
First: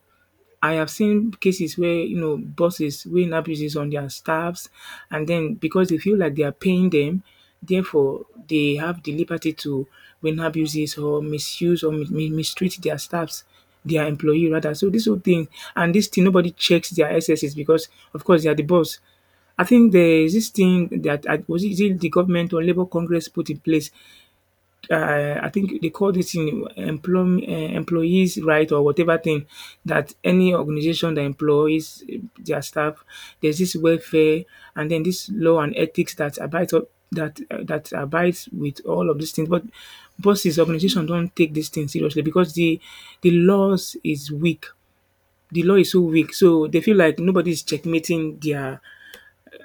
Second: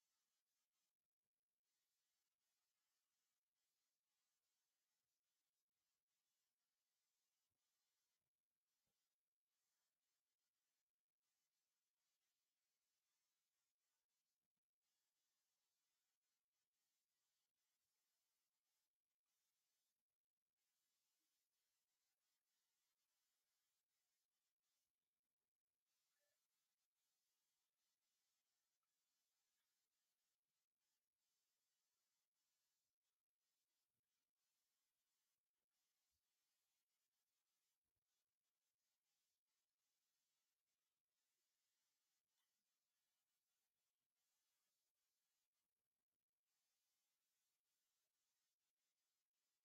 B: I have seen cases where, you know, bosses weighing abuses on their staffs, and then because they feel like they are paying them, therefore they have the liberty to win abuses or misuse or mistreat their staffs, their employee rather. So this whole thing and this thing nobody checks their SSs because of course they are the boss. I think there is this thing that was it, is it the government or Labour Congress put in place, I think they call this employees' right or whatever thing that any organization that employs their staff, there's this welfare and then this law and ethics that abides up, that that abides with all of these things. But bosses, organization don't take this thing seriously because the laws is weak. The law is so weak, so they feel like nobody is checkmating their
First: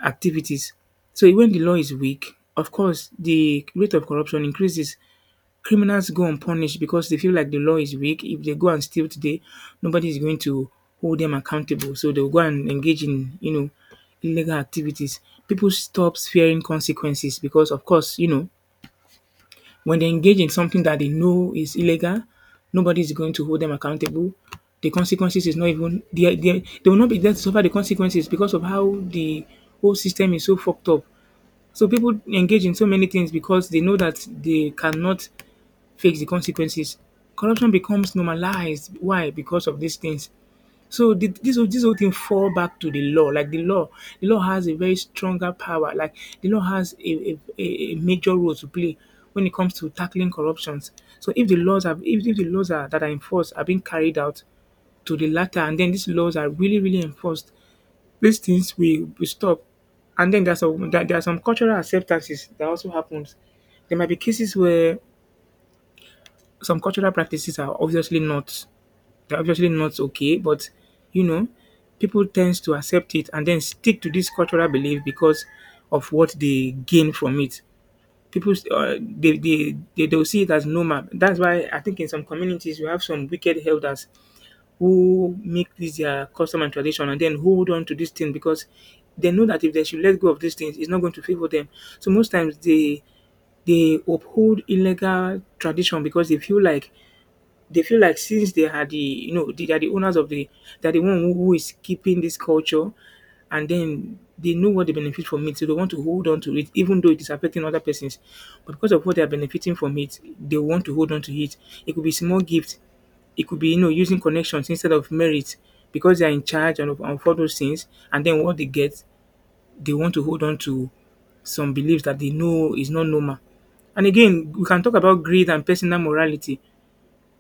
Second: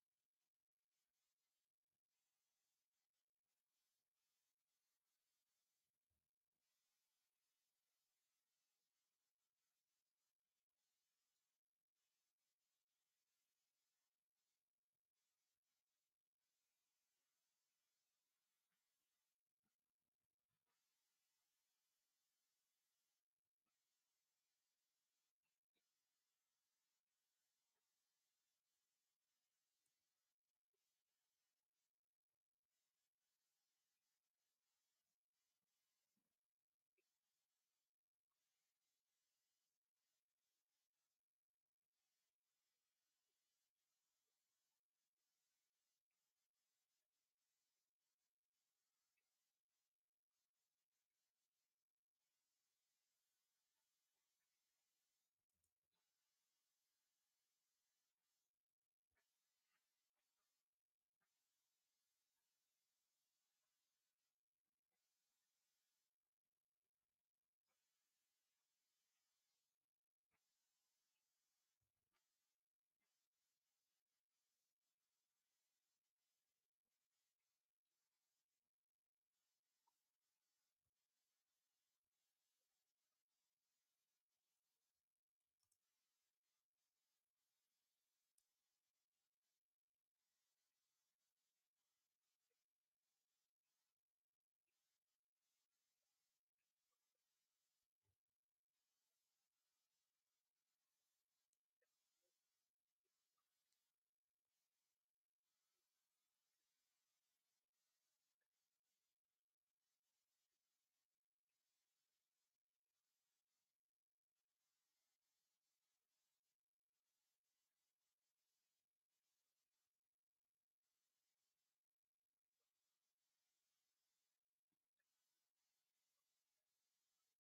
B: activities. So when the law is weak, of course, the rate of corruption increases. Criminals go unpunished because they feel like the law is weak. If they go and steal today, nobody is going to hold them accountable. So they'll go and engage in, you know, illegal activities. People stop fearing consequences because, of course, you know, when they engage in something that they know is illegal, nobody is going to hold them accountable. The consequences is not even they will not be there to suffer the consequences because of how the whole system is so fucked up. So people engage in so many things because they know that they cannot fix the consequences. Corruption becomes normalized. Why? Because of these things. So this whole thing fall back to the law. Like the law has a very stronger power. Like the law has a major role to play when it comes to tackling corruptions. So if the laws are if the laws are that are enforced are being carried out to the latter, and then these laws are really really enforced, these things will stop. And then there's some there are some cultural acceptances that also happens. There might be cases where some cultural practices are obviously not they're obviously not okay, but you know, people tends to accept it and then stick to this cultural belief because of what they gain from it. People, they'll see it as normal. That's why I think in some communities you have some wicked elders who make this their custom and tradition and then hold on to this thing because they know that if they should let go of these things, it's not going to favor them. So most times they uphold illegal tradition because they feel like since they are the, you know, they are the owners of the they are the one who is keeping this culture and then they know what they benefit from it, so they want to hold on to it, even though it is affecting other persons. But because of what they are benefiting from it, they want to hold on to it. It could be small gift, it could be, you know, using connections instead of merit because they are in charge and of all those things. And then what they get, they want to hold on to some beliefs that they know is not normal. And again, we can talk about greed and personal morality.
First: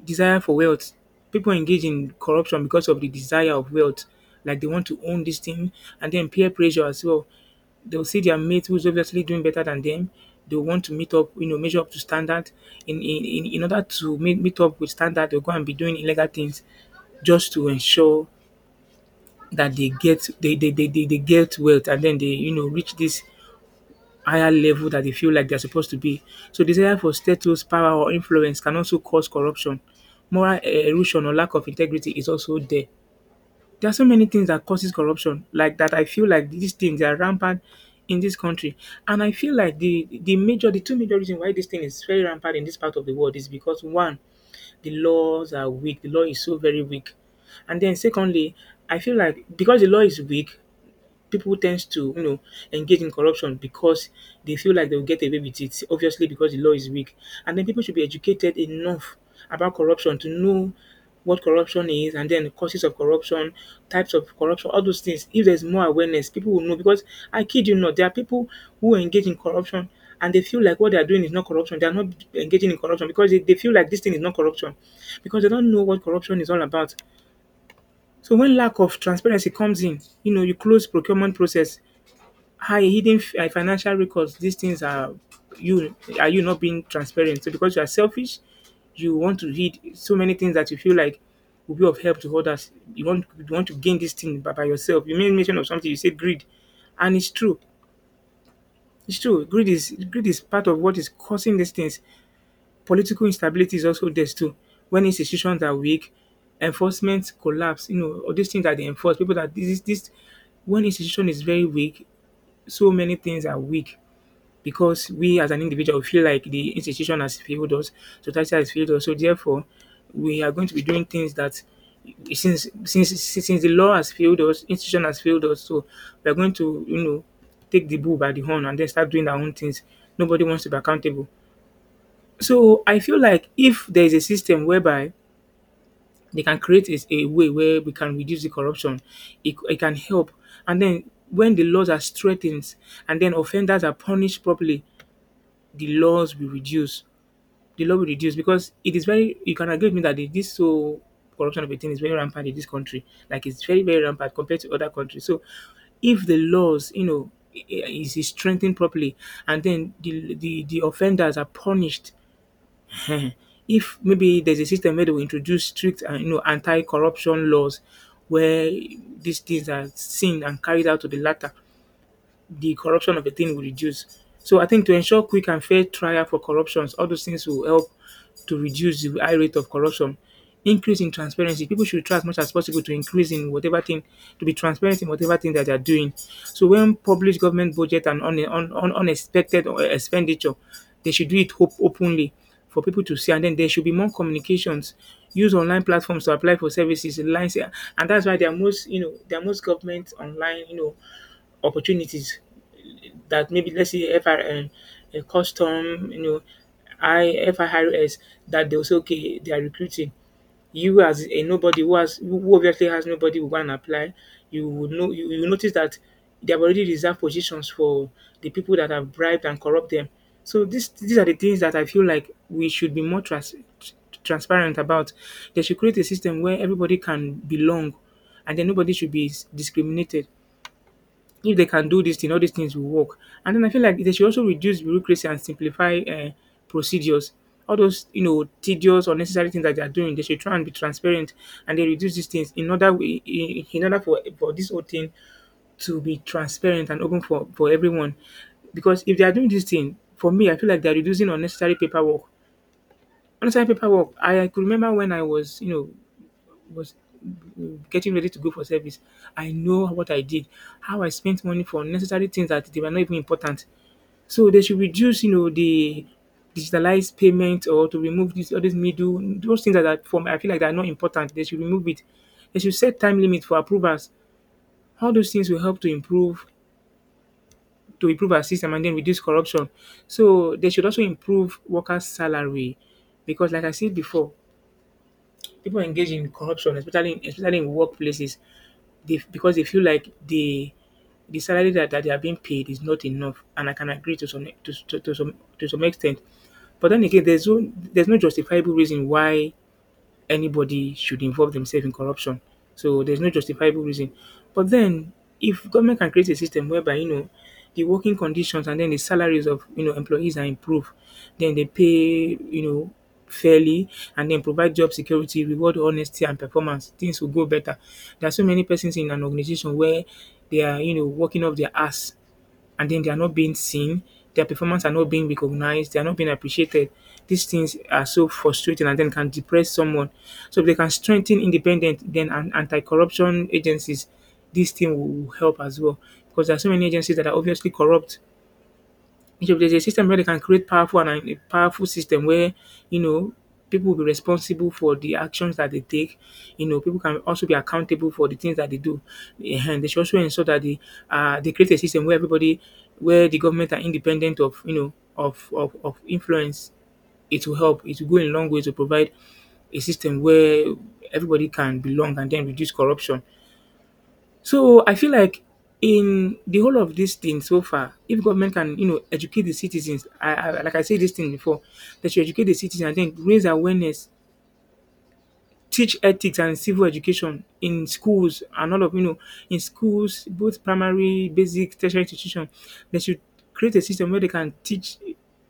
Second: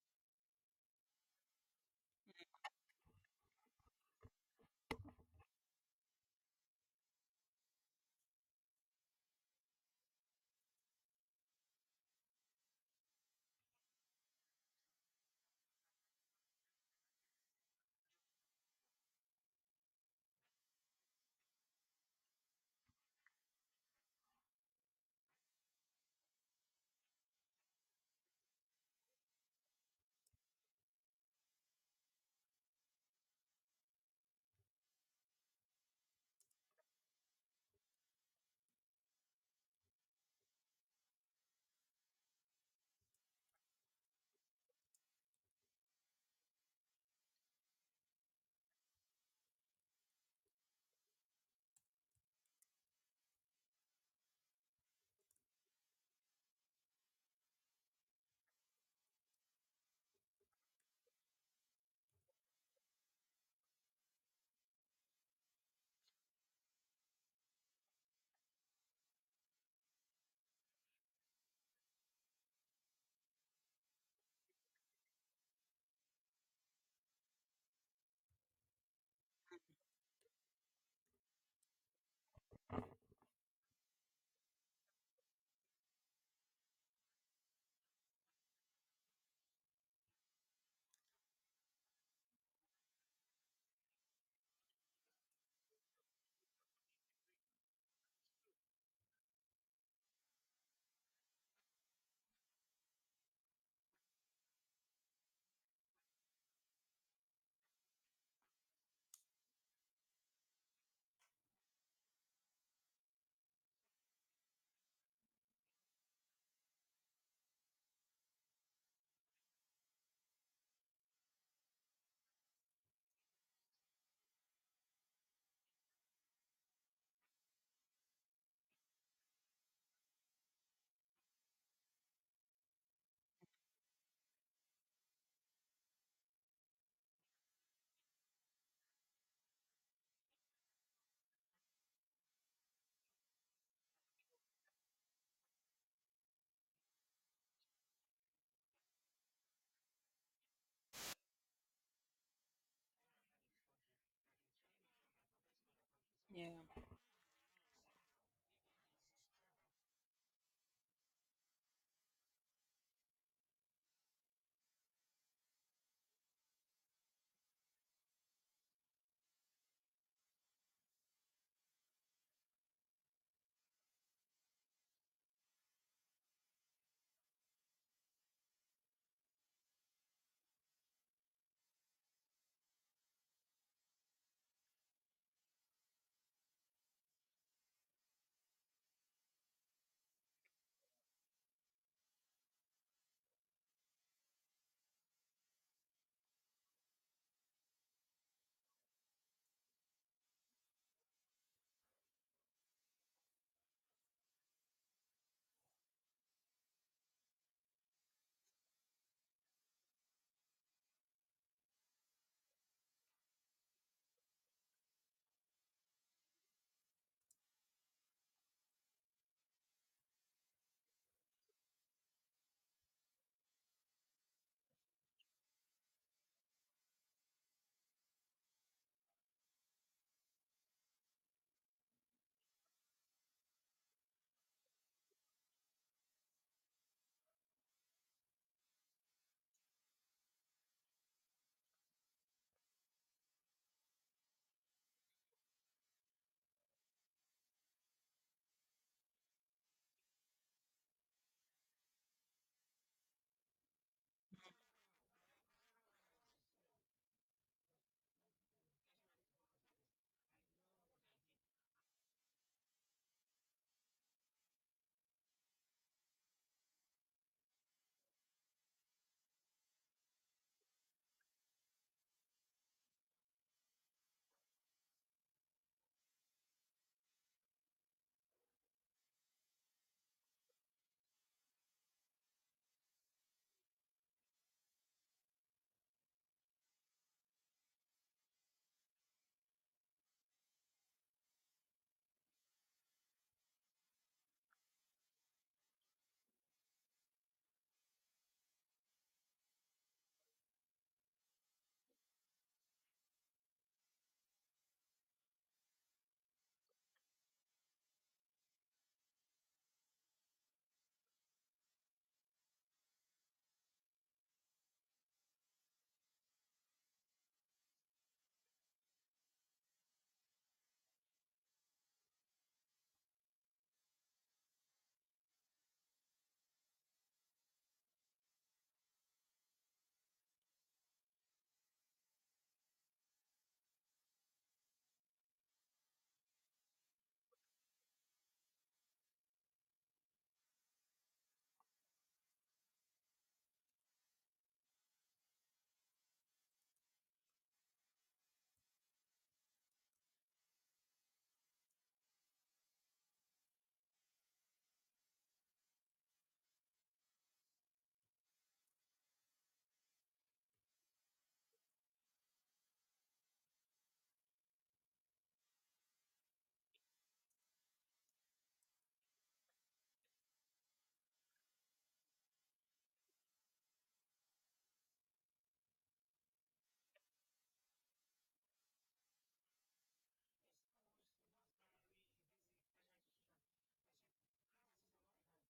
B: Desire for wealth. People engage in corruption because of the desire of wealth. Like they want to own this thing and then peer pressure as well. They'll see their mate who's obviously doing better than them. They'll want to meet up, you know, measure up to standard. In order to meet up with standard, they'll go and be doing illegal things just to ensure that they get wealth and then they, you know, reach this higher level that they feel like they're supposed to be. So desire for status, power, or influence can also cause corruption. Moral erosion or lack of integrity is also there. There are so many things that causes corruption, like that. I feel like these things are rampant in this country, and I feel like the major, the two major reasons why this thing is very rampant in this part of the world is because one, the laws are weak. The law is so very weak. And then secondly, I feel like because the law is weak, people tends to, you know, engage in corruption because they feel like they'll get away with it, obviously because the law is weak. And then people should be educated enough about corruption to know what corruption is and then the causes of corruption, types of corruption, all those things. If there's more awareness, people will know because I kid you not, there are people who engage in corruption and they feel like what they are doing is not corruption. They are not engaging in corruption because they feel like this thing is not corruption because they don't know what corruption is all about. So when lack of transparency comes in, you know, you close procurement process, high hidden financial records, these things you are you not being transparent. So because you are selfish, you want to hid so many things that you feel like will be of help to others. You want to gain this thing by yourself. You made mention of something. You said greed, and it's true. It's true. Greed is part of what is causing these things. Political instability is also there too. When institutions are weak, enforcement collapse. You know all these things that they enforce. People that this When institution is very weak, so many things are weak because we as an individual feel like the institution has failed us, society has failed us. So therefore, we are going to be doing things that since the law has failed us, institution has failed us. So we are going to, you know, take the bull by the horn and then start doing our own things. Nobody wants to be accountable. So I feel like if there is a system whereby they can create is a way where we can reduce the corruption, it can help. And then when the laws are strengthened and then offenders are punished properly, the laws will reduce. The law will reduce because it is very. You can agree with me that the- this so corruption of a thing is very rampant in this country. Like it's very rampant compared to other countries. So if the laws, you know, is strengthened properly, and then the offenders are punished. If maybe there's a system where they will introduce strict, you know, anti-corruption laws, where these things are seen and carried out to the latter, the corruption of a thing will reduce. So I think to ensure quick and fair trial for corruptions, all those things will help to reduce the high rate of corruption. Increase in transparency. People should try as much as possible to increase in whatever thing, to be transparent in whatever thing that they are doing. So when public government budget and unexpected or expenditure, they should do it openly for people to see. And then there should be more communications. Use online platforms to apply for services, lines, and that's why there are most, you know, there are most government online, you know, opportunities that maybe let's say FRN, a custom, you know, I FIRS that they'll say, okay, they are recruiting. You as a nobody who has who obviously has nobody will go and apply, you would know you notice that they have already reserved positions for the people that have bribed and corrupt them. So this these are the things that I feel like we should be more transparent about. They should create a system where everybody can belong and then nobody should be discriminated if they can do this thing, all these things will work. And then I feel like they should also reduce bureaucracy and simplify procedures. All those, you know, tedious, unnecessary things that they are doing, they should try and be transparent, and they reduce these things in order for this whole thing to be transparent and open for everyone. Because if they are doing this thing, for me, I feel like they are reducing unnecessary paperwork. Unnecessary paperwork. I could remember when I was, you know, was getting ready to go for service. I know what I did, how I spent money for unnecessary things that they were not even important. So they should reduce, you know, the digitalized payment or to remove this all these middle those things that are from I feel like they are not important. They should remove it. They should set time limit for approvals. All those things will help to improve our system and then reduce corruption. So they should also improve workers' salary because like I said before, people engage in corruption, especially in workplaces. They because they feel like the salary that they are being paid is not enough, and I can agree to some to some to some extent. But then again, there's no justifiable reason why anybody should involve themselves in corruption. So there's no justifiable reason. But then, if government can create a system whereby, you know, the working conditions and then the salaries of, you know, employees are improved, then they pay, you know, fairly and then provide job security, reward honesty and performance, things will go better. There are so many persons in an organization where they are, you know, working off their ass and then they are not being seen, their performance are not being recognized, they are not being appreciated. These things are so frustrating and then can depress someone. So if they can strengthen independent then and anti-corruption agencies, this thing will help as well. Because there are so many agencies that are obviously corrupt if there's a system where they can create powerful and a powerful system where, you know, people will be responsible for the actions that they take, you know, people can also be accountable for the things that they do. And they should also ensure that they create a system where everybody where the government are independent of, you know, of influence. It will help. It will go a long way to provide a system where everybody can belong and then reduce corruption. So I feel like in the whole of this thing so far, if government can, you know, educate the citizens, like I said this thing before, that you educate the citizens and then raise awareness, teach ethics and civil education in schools and all of, you know, in schools, both primary, basic, tertiary institution, they should create a system where they can teach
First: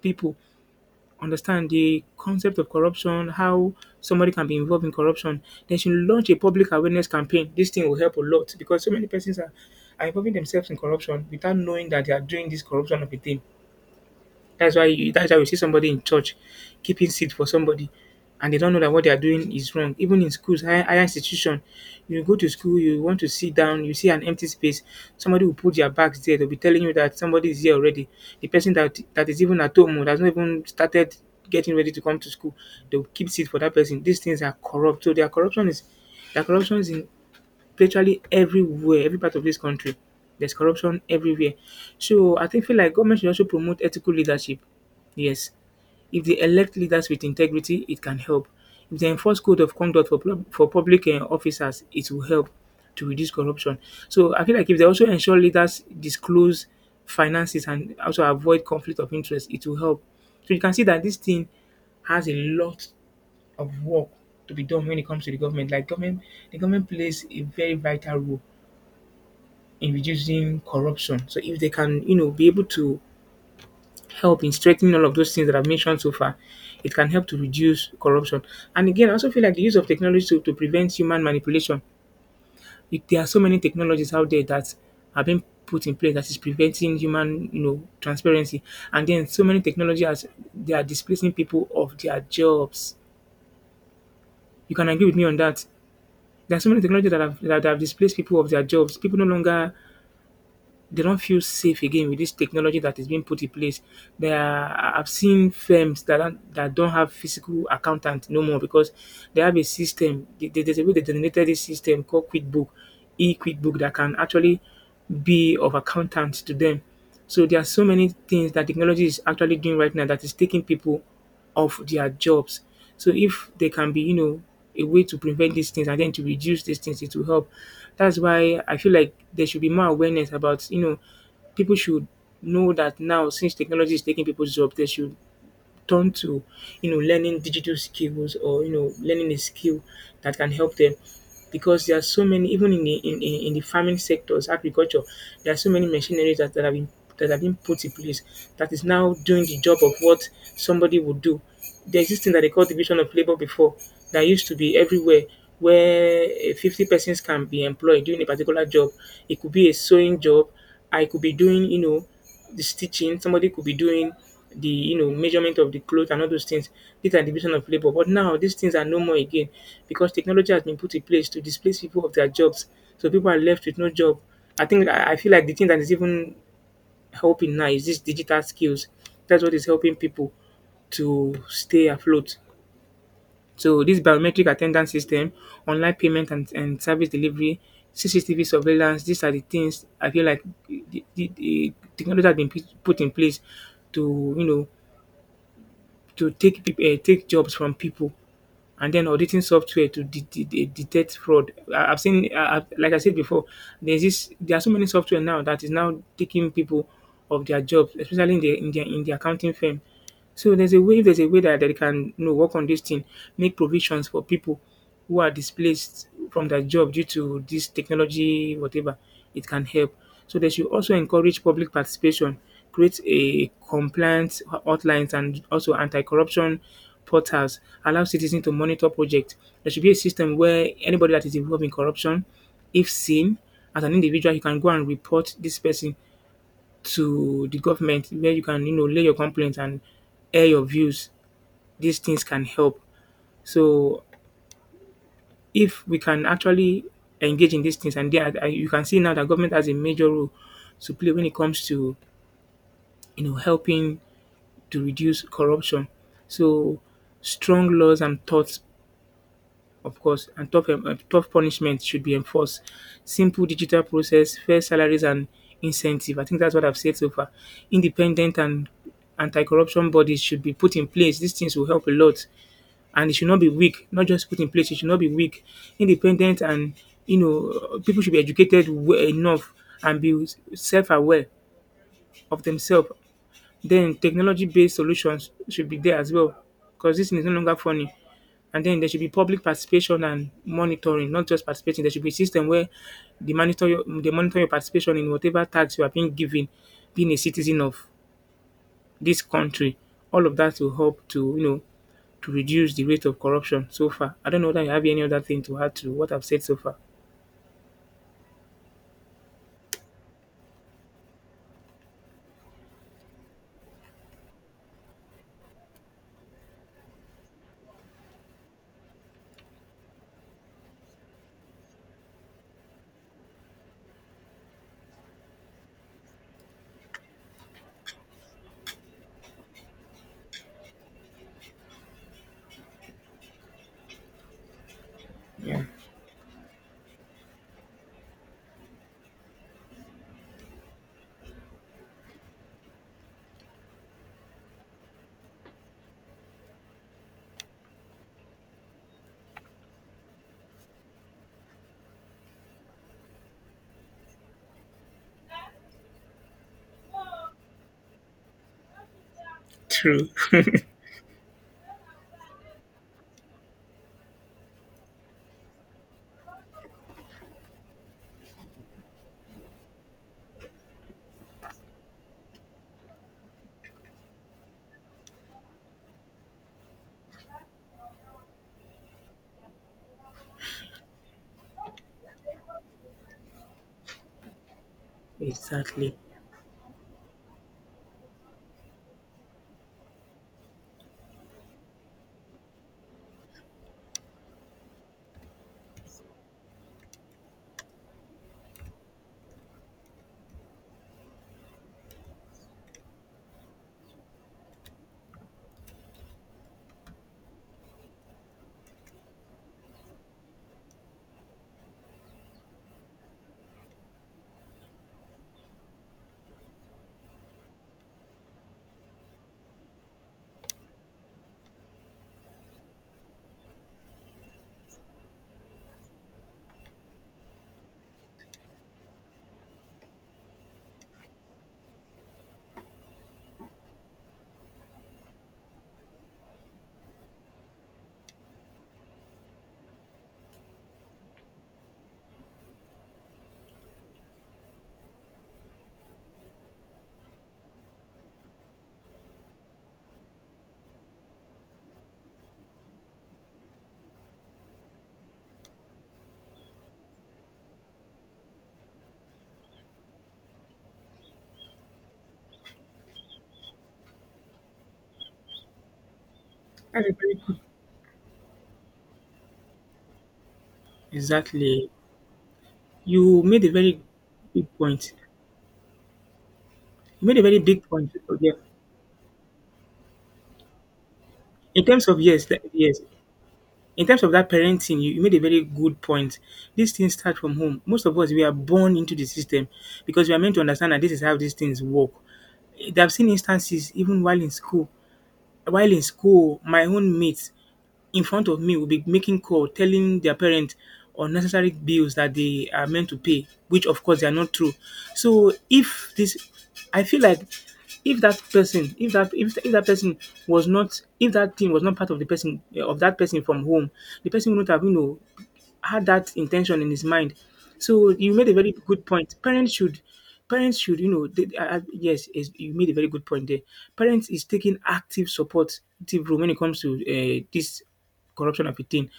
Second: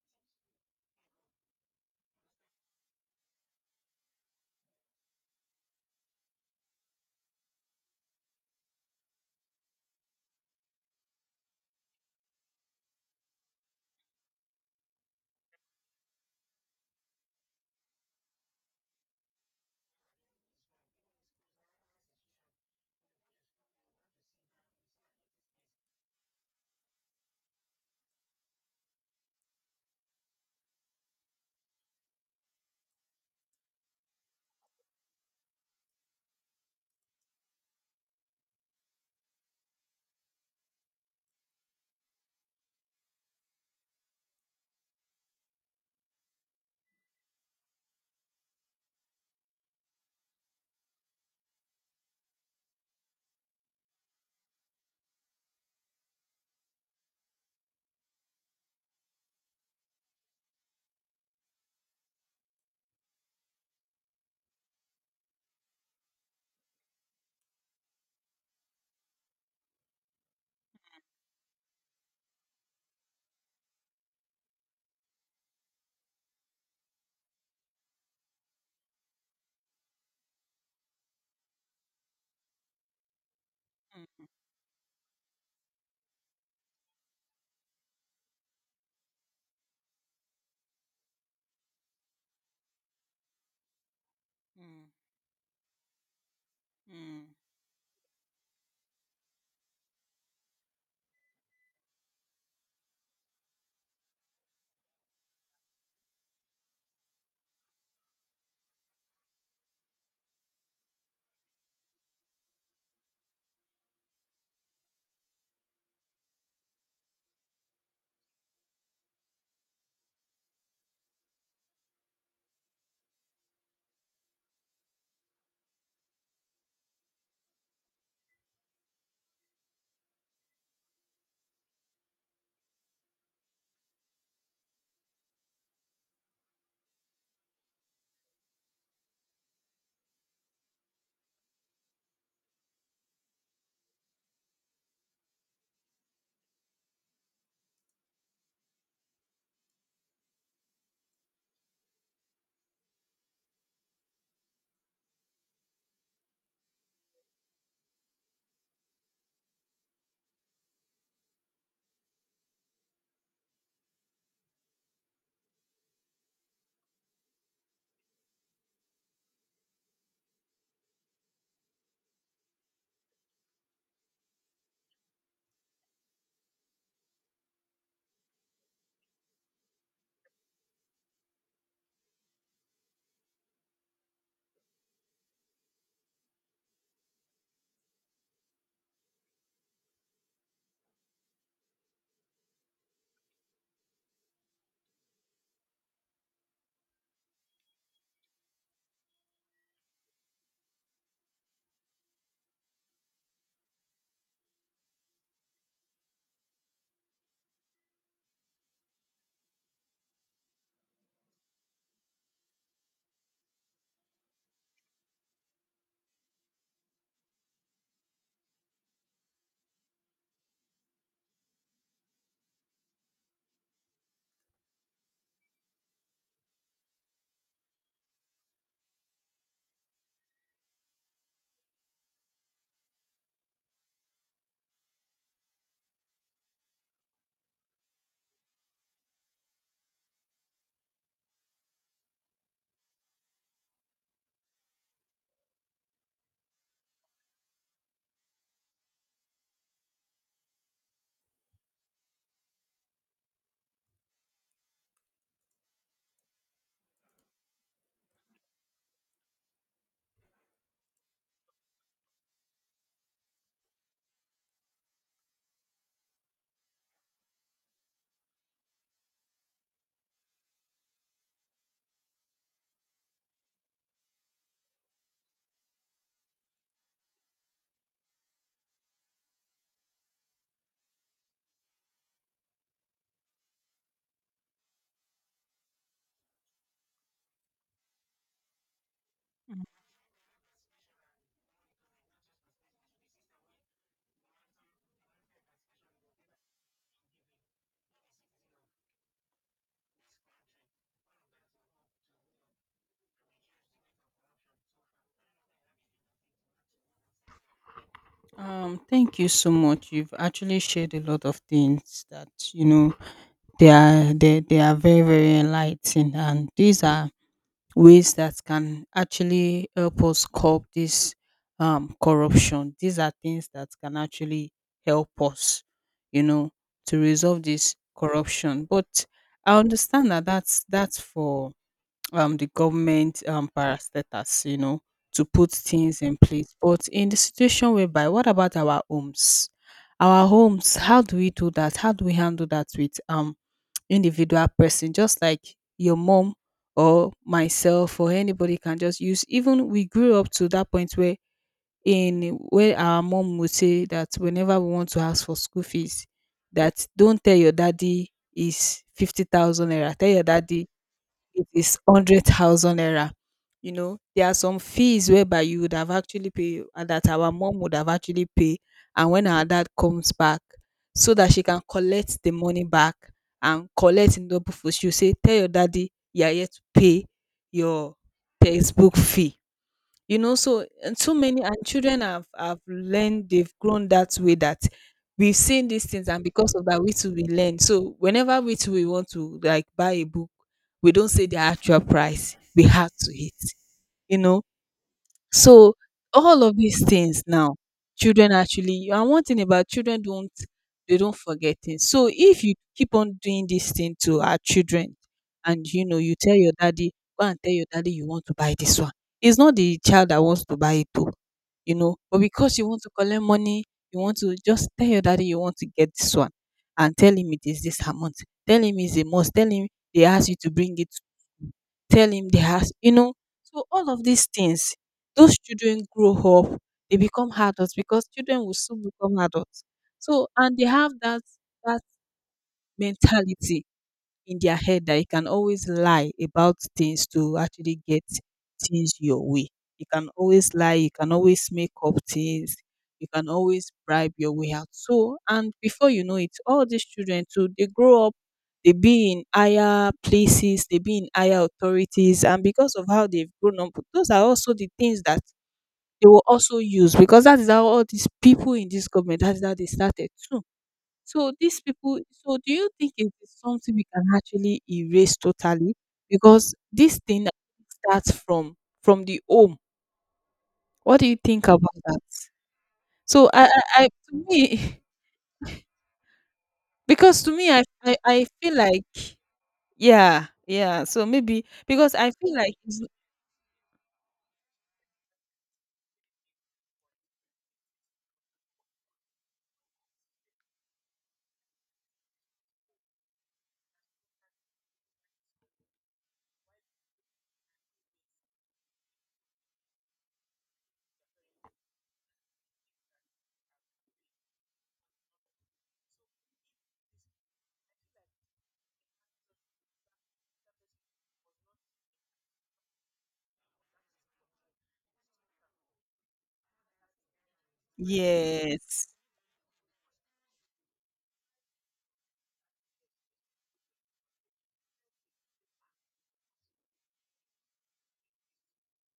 B: people understand the concept of corruption, how somebody can be involved in corruption. Then she launch a public awareness campaign. This thing will help a lot because so many persons are involving themselves in corruption without knowing that they are doing this corruption of a thing. That's why you see somebody in church keeping seat for somebody and they don't know that what they are doing is wrong. Even in schools, higher institution, you go to school, you want to sit down, you see an empty space, somebody will put their bags there. They'll be telling you that somebody is here already. The person that is even at home or has not even started getting ready to come to school, they'll keep seat for that person. These things are corrupt. So their corruption is in virtually everywhere, every part of this country. There's corruption everywhere. So I think feel like government should also promote ethical leadership. Yes, if they elect leaders with integrity, it can help. If they enforce code of conduct for for public officers, it will help to reduce corruption. So I feel like if they also ensure leaders disclose finances and also avoid conflict of interest, it will help. So you can see that this thing has a lot of work to be done when it comes to the government. Like government, the government plays a very vital role in reducing corruption. So if they can, you know, be able to help in strengthening all of those things that I've mentioned so far, it can help to reduce corruption. And again, I also feel like the use of technology to prevent human manipulation. It, there are so many technologies
A: Mm,
B: out there that have been put in place that is preventing human, you know, transparency. And then so many technologies as they are displacing people of their jobs. You
A: mm,
B: can agree with me on that. There are so many technologies
A: mm.
B: that have displaced people of their jobs. People no longer they don't feel safe again with this technology that is being put in place. There are, I've seen firms that don't have physical accountant no more because they have a system. There's a way they denominated this system called QuickBook, e-QuickBook that can actually be of accountant to them. So there are so many things that technology is actually doing right now that is taking people of their jobs. So if there can be, you know, a way to prevent these things and then to reduce these things, it will help. That's why I feel like there should be more awareness about, you know, people should know that now since technology is taking people's job, they should turn to, you know, learning digital skills or, you know, learning a skill that can help them. Because there are so many, even in the farming sectors, agriculture, there are so many machineries that have been put in place that is now doing the job of what somebody would do. There's this thing that they call division of labor before that used to be everywhere where 50 persons can be employed doing a particular job. It could be a sewing job. I could be doing, the stitching. Somebody could be doing the measurement of the clothes and all those things. These are division of labor. But now these things are no more again because technology has been put in place to displace people of their jobs. So people are left with no job. I think I feel like the thing that is even helping now is this digital skills. That's what is helping people to stay afloat. So this biometric attendance system, online payment and service delivery, CCTV surveillance, these are the things I feel like the technology has been put in place to, you know, to take take jobs from people, and then auditing software to detect fraud. I've seen. Like I said before, there's this. There are so many software now that is now taking people of their jobs, especially in the accounting firm. So there's a way that they can, work on this thing, make provisions for people who are displaced from their job due to this technology, whatever, it can help. So they should also encourage public participation, create a compliance outlines and also anti-corruption portals, allow citizens to monitor projects. There should be a system where anybody that is involved in corruption, if seen as an individual, you can go and report this person to the government where you can, lay your complaints and air your views. These things can help. So if we can actually engage in these things, and there are you can see now that government has a major role to play when it comes to, helping to reduce corruption. So strong laws and thoughts, of course, and tough punishment should be enforced. Simple digital process, fair salaries and incentive. I think that's what I've said so far. Independent and anti-corruption bodies should be put in place. These things will help a lot, and it should not be weak. Not just put in place; it should not be weak. Independent and, people should be educated well enough and be self-aware of themselves. Then technology-based solutions should be there as well, because this thing is no longer funny. And then there should be public participation and monitoring, not just participating. There should be a system where they monitor your participation in whatever tax you are being given, being a citizen of this country. All of that will help to you know to reduce the rate of corruption so far. I don't know that you have any other thing to add to what I've said so far.
A: Thank you so much. You've actually shared a lot of things that you know they are very very enlightening, and these are ways that can actually help us curb this corruption. These are things that can actually help us, you know, to resolve this corruption. But I understand that that's for the government parastatals, you know, to put
B: Yeah,
A: things in place. But in the situation whereby, what about our homes? Our homes, how do we do that? How do we handle that with individual person, just like your mom or myself or anybody can just use. Even we grew up to that point where in where our mom would say that whenever we want to ask for school fees, that don't tell your daddy is 50,000 naira.
B: true.
A: Tell your daddy it is 100,000 naira. You know, there are some fees whereby you would have actually paid, and that our mom would have actually paid. And when our dad comes back, so that she can collect the money back and collect in double for, she'll say, tell your daddy you are here to pay your textbook fee, you know, so and so many. And children have learned, they've grown that way, that we've seen these
B: Exactly.
A: things, and because of that, we too we learn. So whenever we too we want to like buy a book, we don't say the actual price, we have to hit, you know. So all of these things now, children actually, and one thing about children don't, they don't forget things. So if you keep on doing this thing to our children, and you know, you tell your daddy, go and tell your daddy you want to buy this one. It's not the child that wants to buy it though, you know, but because you want to collect money, you want to just tell your daddy you want to get this one and tell him it is this amount. Tell him it's a must. Tell him they ask you to bring it, tell him they are, you know. So all of these things, those children grow up, they become adults, because children will soon become adults. So, and they have that, that mentality in their head, that you can always lie about things to actually get things your way. You can always lie, you can always make up things, you can always bribe your way out. So, and before you know it, all these children too, they grow up, they be in higher places, they be in higher authorities, and because of how they've grown up, those are also the things that they will also use, because that is how all these people in this government, that is how they started too. So these people, so do you think it is something we can actually erase totally? Because
B: That's a
A: this
B: very
A: thing
B: good-
A: starts from the home. What do you think
B: Exactly.
A: about that?
B: You
A: So
B: made
A: I
B: a very
A: I, I to
B: good
A: me
B: point. You made a
A: because to
B: very
A: me
B: big
A: I,
B: point.
A: I I
B: Yeah.
A: feel like yeah, yeah. So maybe
B: In terms
A: because
B: of,
A: I
B: yes,
A: feel
B: that,
A: like
B: yes.
A: it's...
B: In terms of that parenting, you made a very good point. These things start from home. Most of us we are born into the system because we are meant to understand that this is how these things work. I've seen instances even while in school. While in school, my own mates in front of me will be making call, telling their parents unnecessary bills that they are meant to pay, which of course they are not true. So if this, I feel like if that person if that if, if that person if that thing was not part of the person, of that person from home, the person wouldn't have, had that intention in his mind. So you made a very good
A: Yes.
B: point. Parents should you know You made a very good point there. Parents is taking active role when it comes to, this corruption of a thing.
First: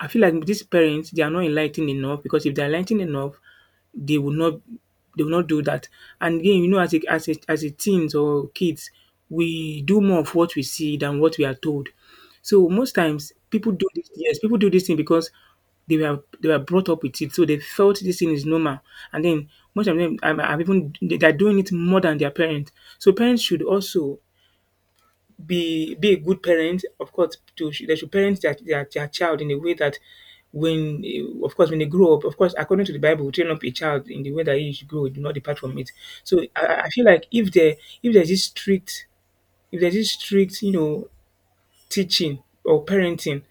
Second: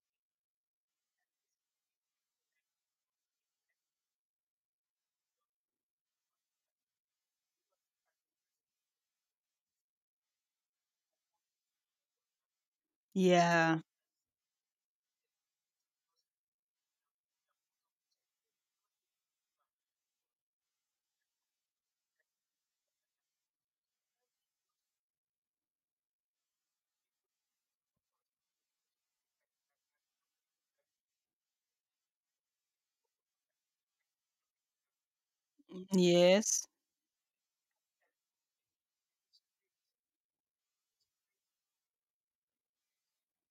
B: I feel like these parents they are not enlightened enough, because if they're enlightened enough, they will not they will not do that. And again, you know, as a teens or kids, we do more of what we see than what we are told. So most times
A: Yeah.
B: people do this thing because they were brought up with it. So they felt this thing is normal. And then most of them are even they're doing it more than their parents. So parents should also be a good parent. Of course, to they should parent their child in a way that when, of course, when they grow up, of course according to the Bible, train up a child in the way that he should grow, do not depart from it. So I,
A: Yes.
B: I I feel like if there's this strict if there's this strict teaching or parenting.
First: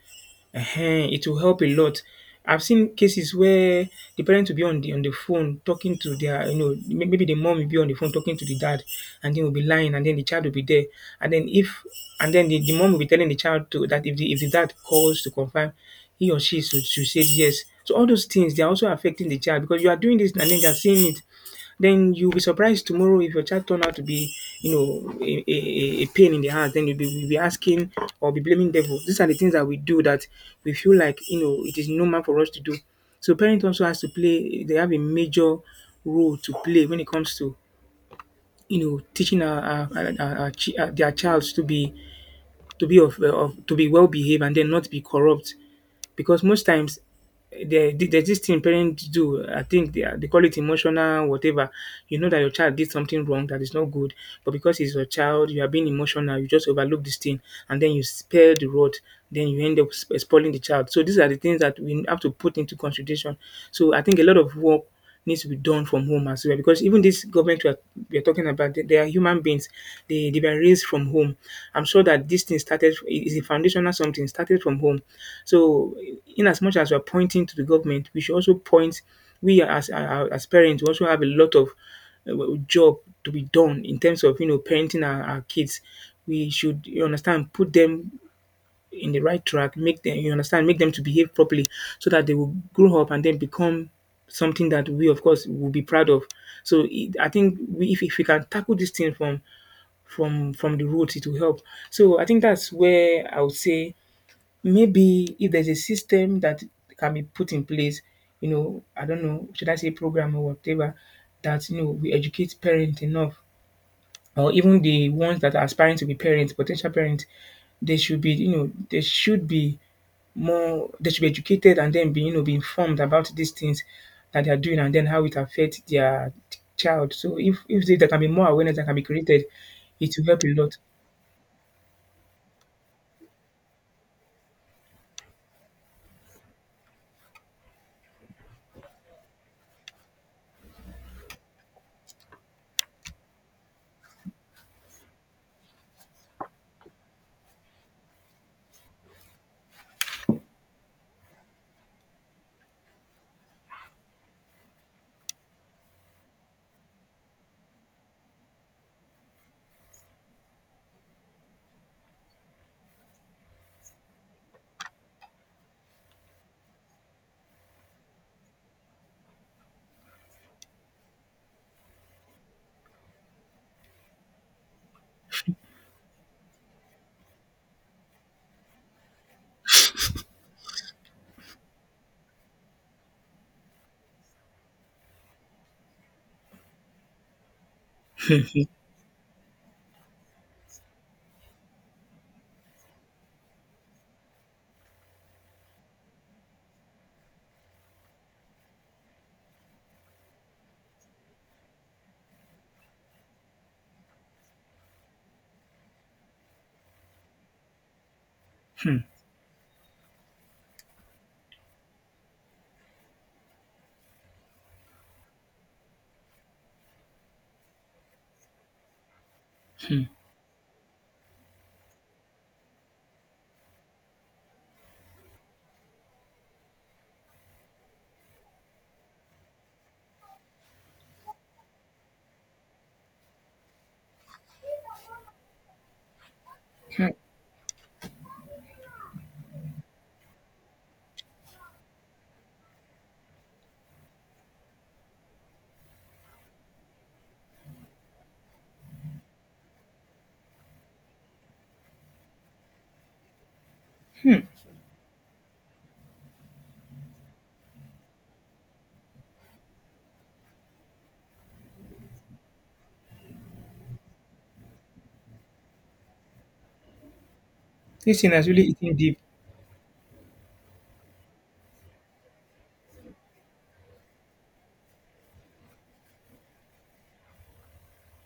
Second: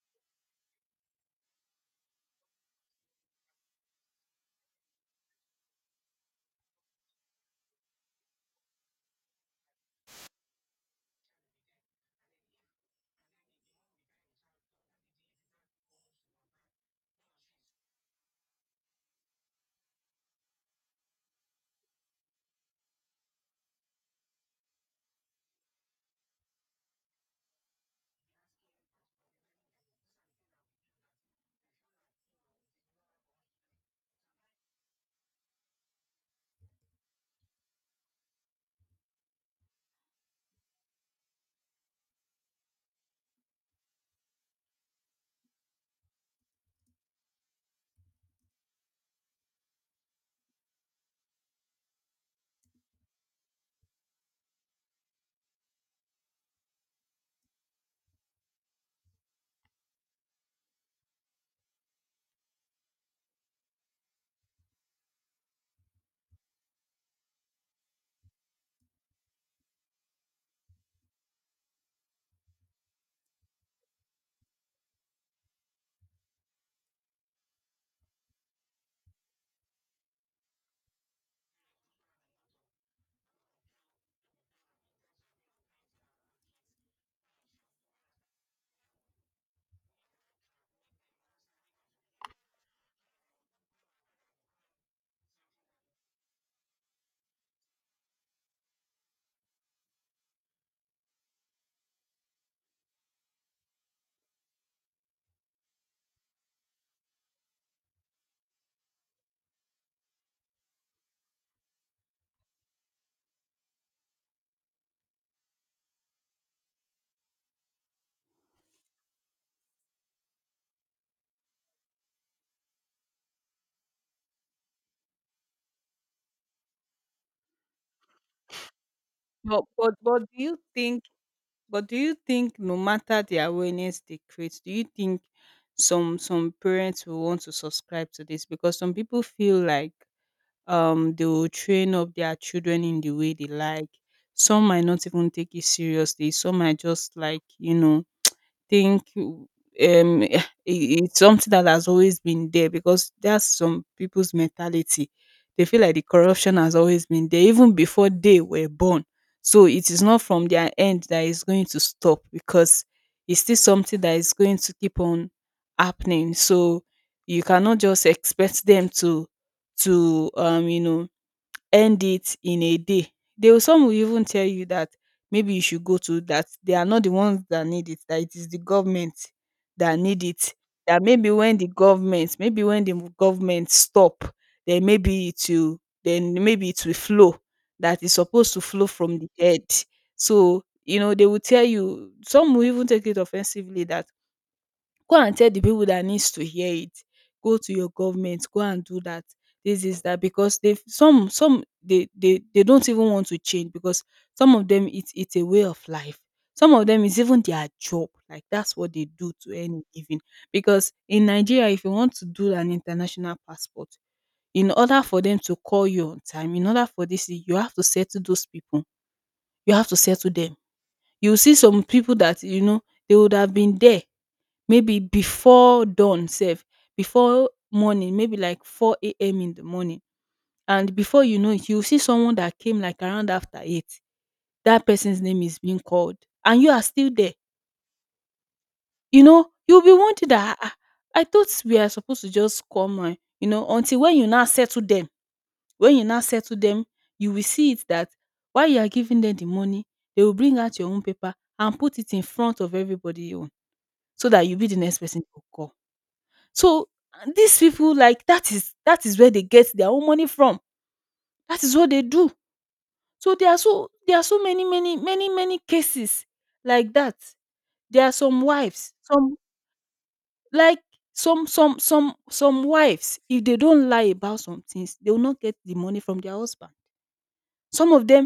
B: Ehen, it will help a lot. I've seen cases where the parent will be on the phone talking to their, you know, may- maybe the mom will be on the phone talking to the dad, and then will be lying, and then the child will be there, and then if, and then the mom will be telling the child to that if the dad calls to confirm, he or she should say yes. So all those things they are also affecting the child, because you are doing this, and then they are seeing it. Then you'll be surprised tomorrow if your child turned out to be, a pain in the heart. Then you'll be asking or be blaming devil. These are the things that we do that we feel like, it is normal for us to do. So parents also has to play, they have a major role to play when it comes to, teaching their child to be, to be of to be well behaved, and then not be corrupt, because most times there's this thing parents do. I think they call it emotional whatever. You know that your child did something wrong that is not good, but because he's your child, you are being emotional. You just overlook this thing, and then you spare the rod. Then you end up spoiling the child. So these are the things that we have to put into consideration. So I think a lot of work needs to be done from home as well, because even this government we are, talking about, they are human beings. They were raised from home. I'm sure that this thing started is a foundational something started from home. So, in as much as we're pointing to the government, we should also point. We, as parents, we also have a lot of, job to be done in terms of, you know, parenting our kids. We should, you understand put them in the right track, make them to behave properly, so that they will grow up and then become something that we, of course, will be proud of. So I think we, if we can tackle this thing from the roots, it will help. So I think that's where I would say, maybe if there's a system that can be put in place, I don't know, should I say program or whatever, that we educate parents enough, or even the ones that are aspiring to be parents, potential parents, they should be, you know, they should be more they should be educated, and then be you know be informed about these things that they are doing, and then how it affects their child. So if there can be more awareness that can be created,
A: But but
B: it
A: but
B: will
A: do
B: help a
A: you
B: lot.
A: think, but do you think no matter the awareness they create, do you think some parents will want to subscribe to this? Because some people feel like they will train up their children in the way they like. Some might not even take it seriously. Some might just like, you know, think um i- it's something that has always been there, because that's some people's mentality. They feel like the corruption has always been there even before they were born. So it is not from their end that is going to stop, because it's still something that is going to keep on happening. So you cannot just expect them to you know, end it in a day. They will, some will even tell you that maybe you should go to, that they are not the ones that need it, that it is the government that need it. That maybe when the government, maybe when the government stop, then maybe it will, then maybe it will flow. That is supposed to flow from the head. So, you know, they will tell you, some will even take it offensively that, go and tell the people that needs to hear it. Go to your government, go and do that, this, is that, because they, some, they don't even want to change, because some of them, it's a way of life. Some of them is even their job. Like, that's what they do to earn a living. Because in Nigeria, if you want to do an international passport, in order for them to call you on time, in order for this, you have to settle those people. You have to settle them. You see some people that you know they would have been there maybe before dawn sef, before morning maybe like 4 a.m. in the morning, and before you know it you will see someone that came like around after 8, that person's name is being called, and you are still
B: Hmm.
A: there. You know, you'll be wondering that, ah ah, I thought we are supposed to just come and, you know, until when you now settle them, when you now settle them, you will see it that while you are giving them the money, they will bring out your own paper and put it in front of everybody own, so that you be the next person to call. So these people, like, that is, that is where they get their own money from. That is what they do. So there are, so there are so many many many many cases like that. There are
B: This thing
A: some
B: has really
A: wives,
B: eaten deep.
A: some, like, some wives, if they don't lie about some things, they will not get the money from their husband. Some of them,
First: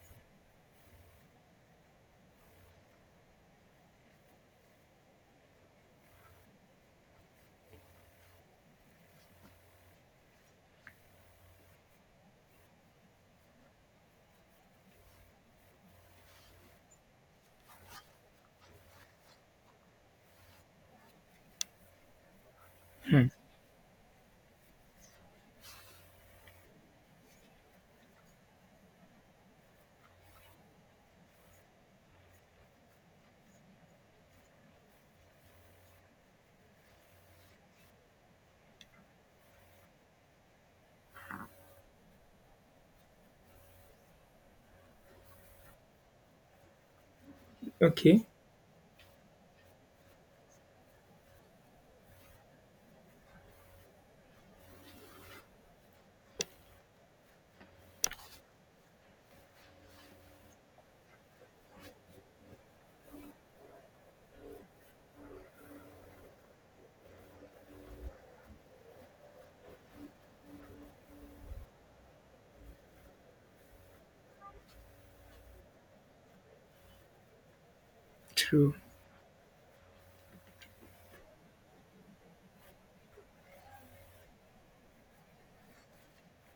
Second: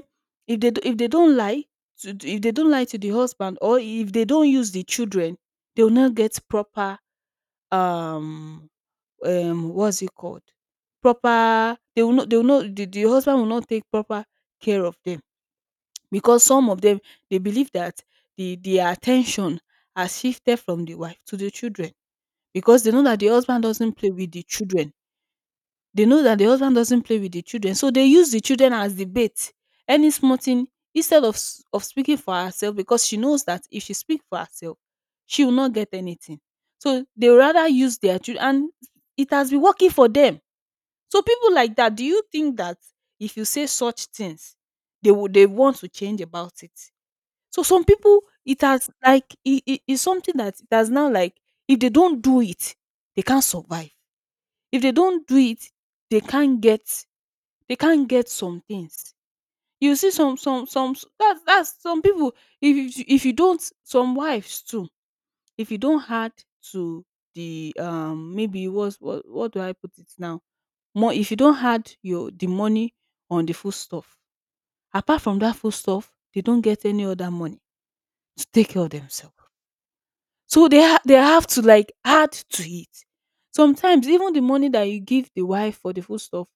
A: if they if they don't lie to, if they don't lie to the husband, or if they don't use the children, they will not get proper um what's it called? Proper, they will not the husband will not take proper care of them because some of them they believe that their attention has shifted from the wife to the children because they know that the husband doesn't play with the children. They know that the husband doesn't play with the children. So they use the children as the bait. Any small thing instead of of speaking for herself because she knows that if she speak for herself she will not get anything, so they rather use their children, and it has been working for them. So people like that, do you think that if you say such things, they would they want to change about it? So some people,
B: Okay,
A: it has like it is something that it has now, like if they don't do it, they can't survive. If they don't do it, they can't get they can't get some things. You see some that's some people if if you don't, some wives too, if you don't add to the maybe what's what do I put it now more, if you don't add your the money on the food stuff. Apart from that food stuff, they don't get any other money to take
B: true.
A: care of themselves. So they they have to like add to it. Sometimes even the money that you give the wife for the food stuff,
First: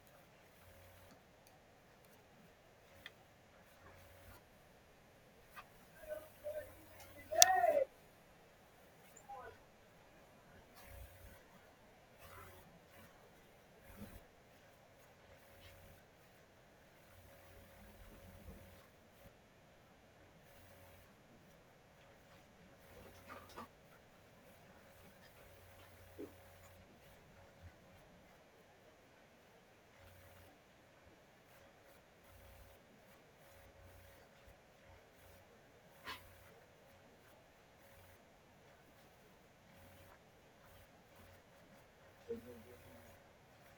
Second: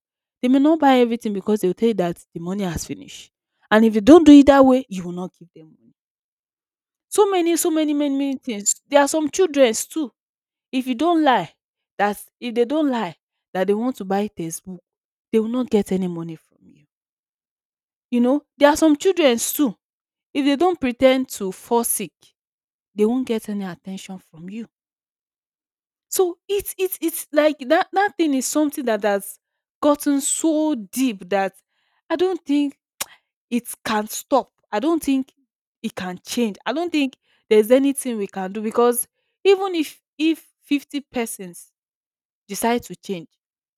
A: they may not buy everything because they'll tell you that the money has finished. And if you don't do it that way, you will not give them money. So many, so many, many, many things. There are some children too. If you don't lie, that if they don't lie that they want to buy textbook, they will not get any money from you. You know, there are some children too, if they don't pretend to fall sick, they won't get any attention from you. So it's like that, that thing is something that has gotten so deep that I don't think it can stop. I don't think it can change. I don't think there's anything we can do because even if 50 persons decide to change,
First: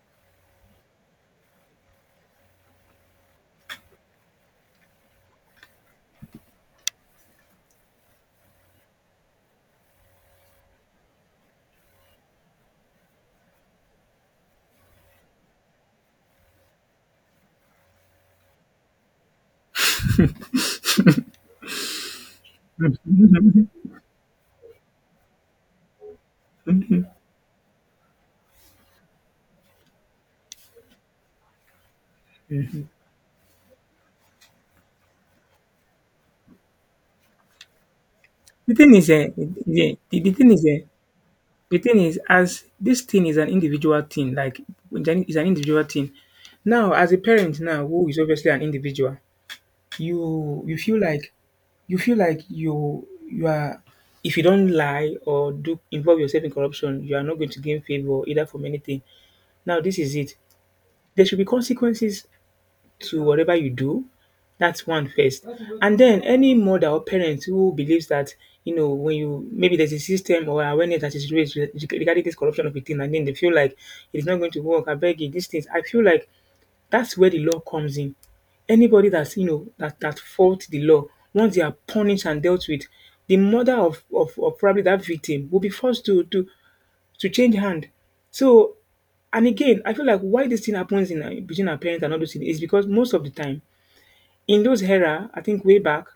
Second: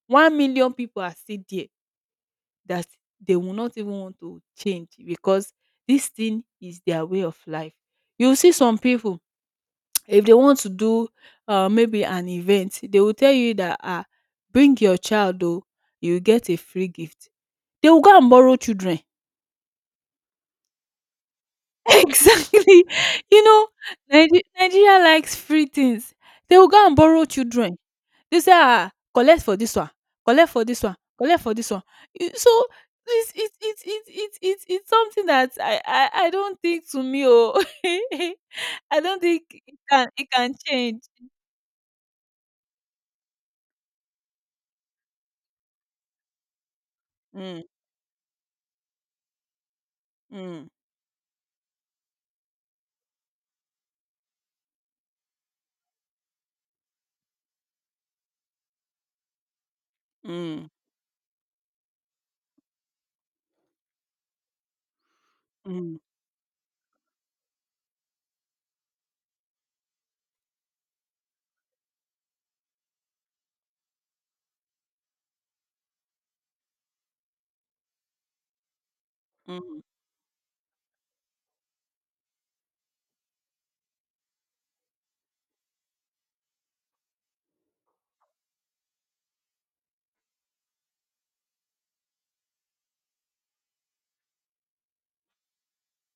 A: 1 million people are still there, that they will not even want to change because this thing is their way of life. You see some people if they want to do maybe an event, they will tell you that, ah, bring your child oh, you will get a free gift. They will go and borrow children. Exactly. You know, Nigeria likes free things. They will go and
B: hmm
A: borrow children. They say, ah, collect for this one, collect for this one, collect for this one. So it's something that I don't think, to me oh.
B: The thing
A: I
B: is,
A: don't think it can it can change.
B: the thing is, as this thing is an individual thing. Like, it's an individual thing. Now, as a parent,
A: Mm,
B: now, who is obviously an individual, you
A: mm,
B: you feel like you feel like you are, if you don't lie or do involve yourself in corruption, you are not going to gain favor either from anything. Now this is it.
A: mm,
B: There should be consequences to whatever you do. That's one first.
A: mm,
B: And then any mother or parent who believes that, you know, when you maybe there's a system or awareness that is raised regarding this corruption of a thing, and then they feel like it's not going to work. I beg you, these things. I feel like that's where the law comes in. Anybody that's, you know,
A: mm,
B: that fault the law, once they are punished and dealt with, the mother of probably that victim will be forced to change hand. So, and again, I feel like why this thing happens in between our parents and all those things is because most of the time in those era, I think way back,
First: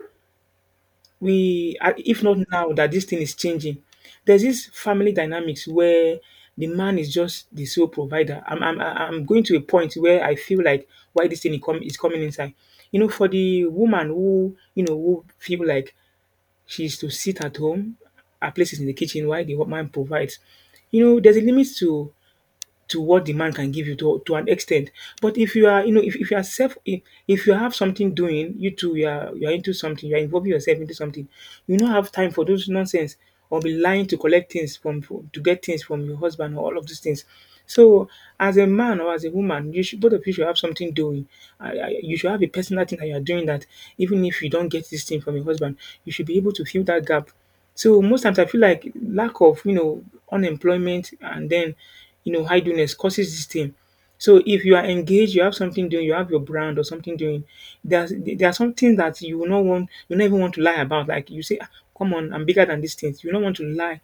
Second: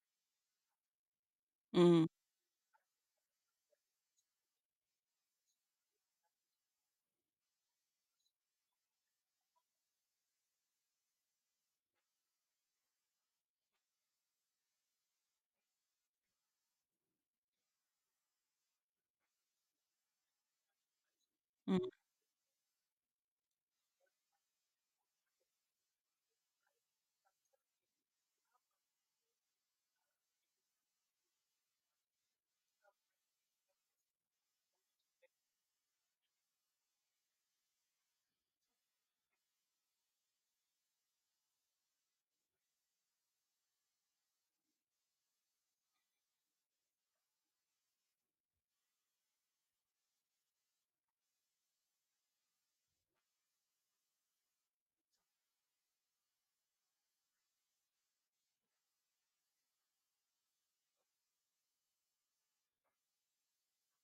B: we
A: mm,
B: if not now that this thing is changing, there's this family dynamics where the man is just the sole provider. I'm going to a point where I feel like why this thing is, is coming inside, you know, for the woman who, you know, who feel like she's to sit at home, her place is in the kitchen. Why the man provides, you know, there's a limit
A: mm,
B: to what the man can give you, to an extent. But if you are, you know, if you are self, if you have something doing, you too, you are into something, you are involving yourself into something, you don't have time for those nonsense or be lying to collect things from, to get things from your husband or all of these things. So, as a man or as a woman, you should, both of you should have something doing. You should have a personal thing that you are doing that, even if you don't get this thing from your husband, you should be able to fill that gap. So most times I feel like lack of, you know, unemployment and then, you know, idleness causes this thing. So if you are engaged, you have something doing, you have your brand or something doing. There are some things that you will not want, you never want to lie about. Like you say, "Ah, come on, I'm bigger than these things." You don't want to lie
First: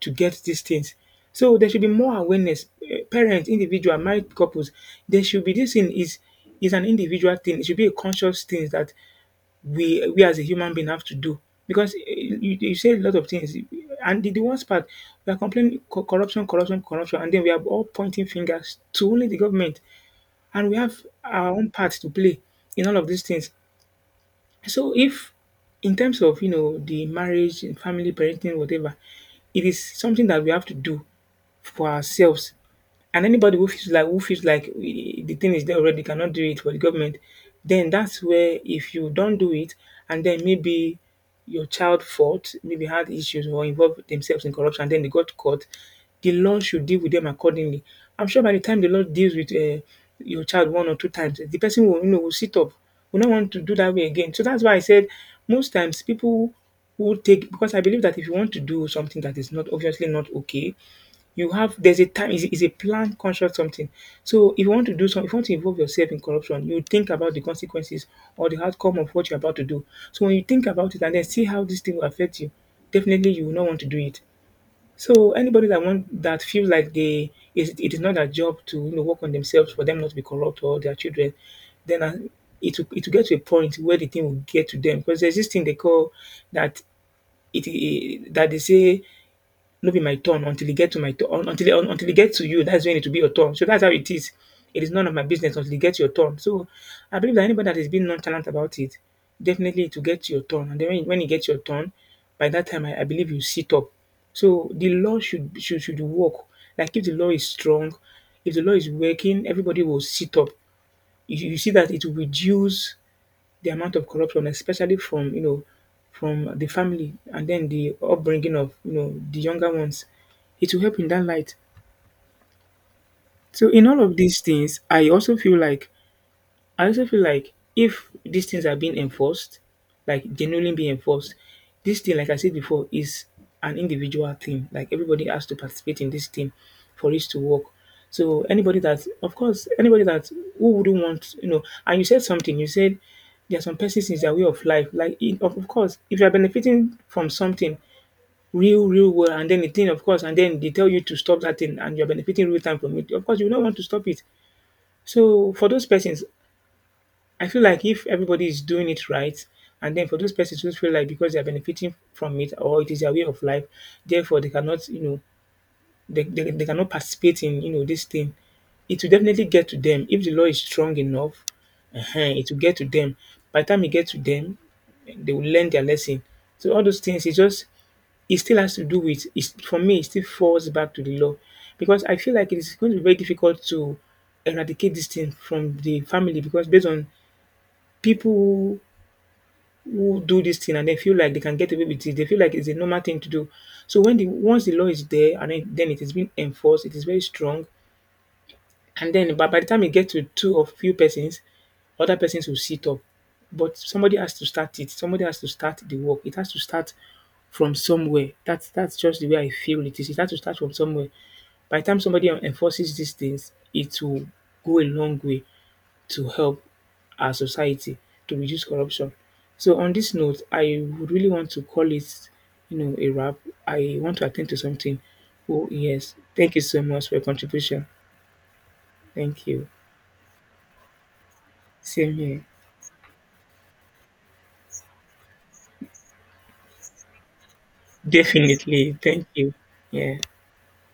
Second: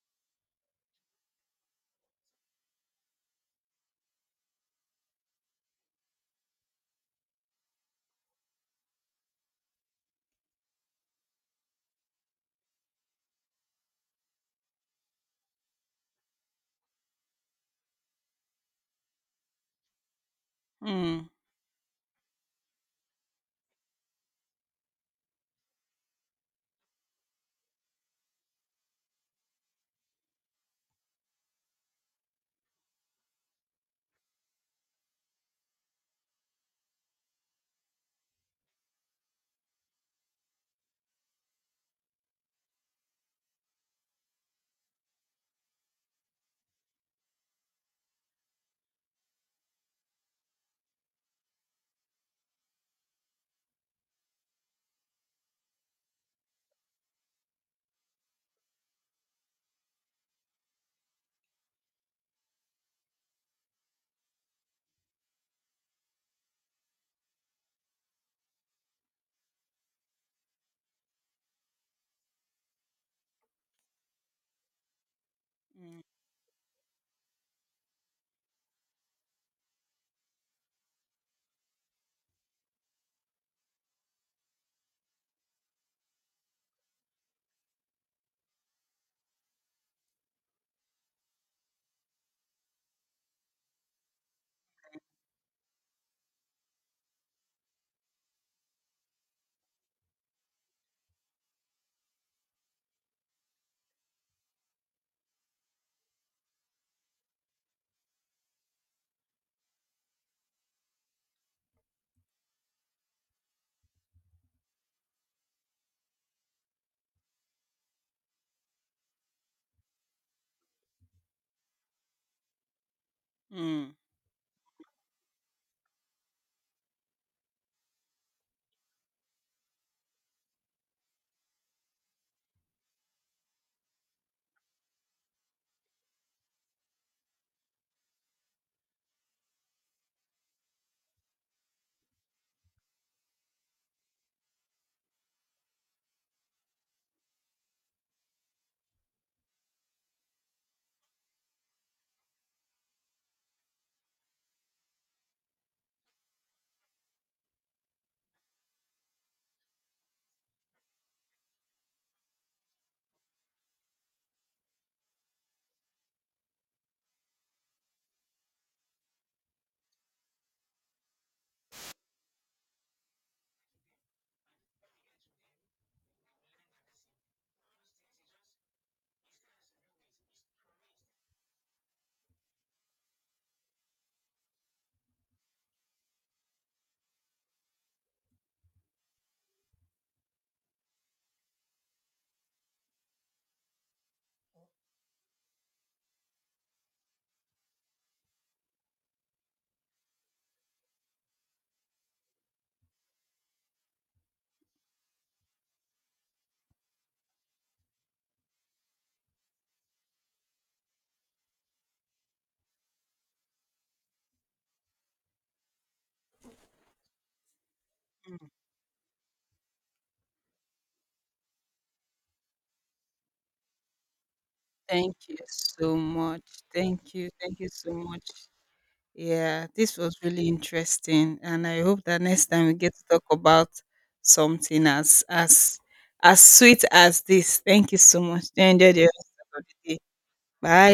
B: to get these things. So there should be more awareness. Eh, parents, individual, married couples, there should be, this thing is an individual thing. It should be a conscious thing that we as a human being have to do because you say a lot of things. And the worst part, we are complaining, corruption, corruption, corruption, and then we are all pointing fingers to only the government, and we have
A: mm,
B: our own part to play in all of these things. So if, in terms of, you know, the marriage, family, parenting, whatever, it is something that we have to do for ourselves. And anybody who feels like, the thing is there already, cannot do it for the government, then that's where if you don't do it, and then maybe your child fought, maybe had issues or involved themselves in corruption, then they got caught, the law should deal with them accordingly. I'm sure by the time the law deals with your child one or two times, the person will, you know, will sit up, will not want to do that way again. So that's why I said most times people who take, because I believe that if you want to do something that is not, obviously not okay, you have, there's a time, is a planned conscious something. So if you want to do something, if you want to involve yourself in corruption, you think about the consequences or the outcome of what you're about to do. So when you think about it and then see how this thing will affect you, definitely you will not want to do it. So anybody that
A: mm,
B: want, that feels like they, is, it is not their job to, you know, work on themselves for them not to be corrupt, or their children, then it will get to a point where the thing will get to them, because there's this thing they call, that, it, that they say, not be my turn until e get to my turn, until it, until e get to you. That's when it will be your turn. So that's how it is. It is none of my business until it gets your turn. So I believe that anybody that is being nonchalant about it, definitely to get your turn. And then when it gets your turn, by that time I believe you sit up. So the law should work. Like if the law is strong, if the law is working, everybody will sit up. You see that it will reduce the amount of corruption, especially from, you know, from the family and then the upbringing of, you know, the younger ones. It will help in that light. So in
A: mm.
B: all of these things, I also feel like, if these things are being enforced, like genuinely being enforced, this thing, like I said before, is an individual thing. Like everybody has to participate in this thing for it to work. So anybody that, of course, anybody that who wouldn't want, you know, and you said something. You said there are some persons in their way of life. Like it, of course, if you are benefiting from something real, real world, and then the thing, of course, and then they tell you to stop that thing, and you are benefiting real time from it. Of course, you don't want to stop it. So for those persons, I feel like if everybody is doing it right, and then for those persons who feel like, because they are benefiting from it or it is their way of life, therefore they cannot, you know, they cannot participate in, you know, this thing, it will definitely get to them. If the law is strong enough, ehen, it will get to them. By the time it gets to them, they will learn their lesson. So all those things, it just, it still has to do with, it's, for me, it still falls back to the law. Because I feel like it is going to be very difficult to eradicate this thing from the family, because based on people who do this thing and they feel like they can get away with it. They feel like it's a normal thing to do. So when the, once the law is there and then it is being enforced, it is very strong. And then by the time it gets to two or few persons, other persons will sit up. But somebody has to start it. Somebody has to start the work. It has to start from somewhere. That's just the way I feel it is. It has to start from somewhere. By the time somebody enforces these things, it will go a long way to help our society to reduce corruption. So on this note, I would really want to call it, you know, a wrap. I want to attend to something.
A: Thank you
B: Oh
A: so
B: yes,
A: much.
B: thank you so much
A: Thank
B: for your
A: you. Thank you
B: contribution.
A: so much.
B: Thank you.
A: Yeah, this was really interesting, and I hope
B: Same
A: that
B: here.
A: next time we get to talk about something as sweet as this. Thank you so much. Enjoy
B: Definitely.
A: the
B: Thank
A: rest
B: you.
A: of the day.
B: Yeah.
A: Bye.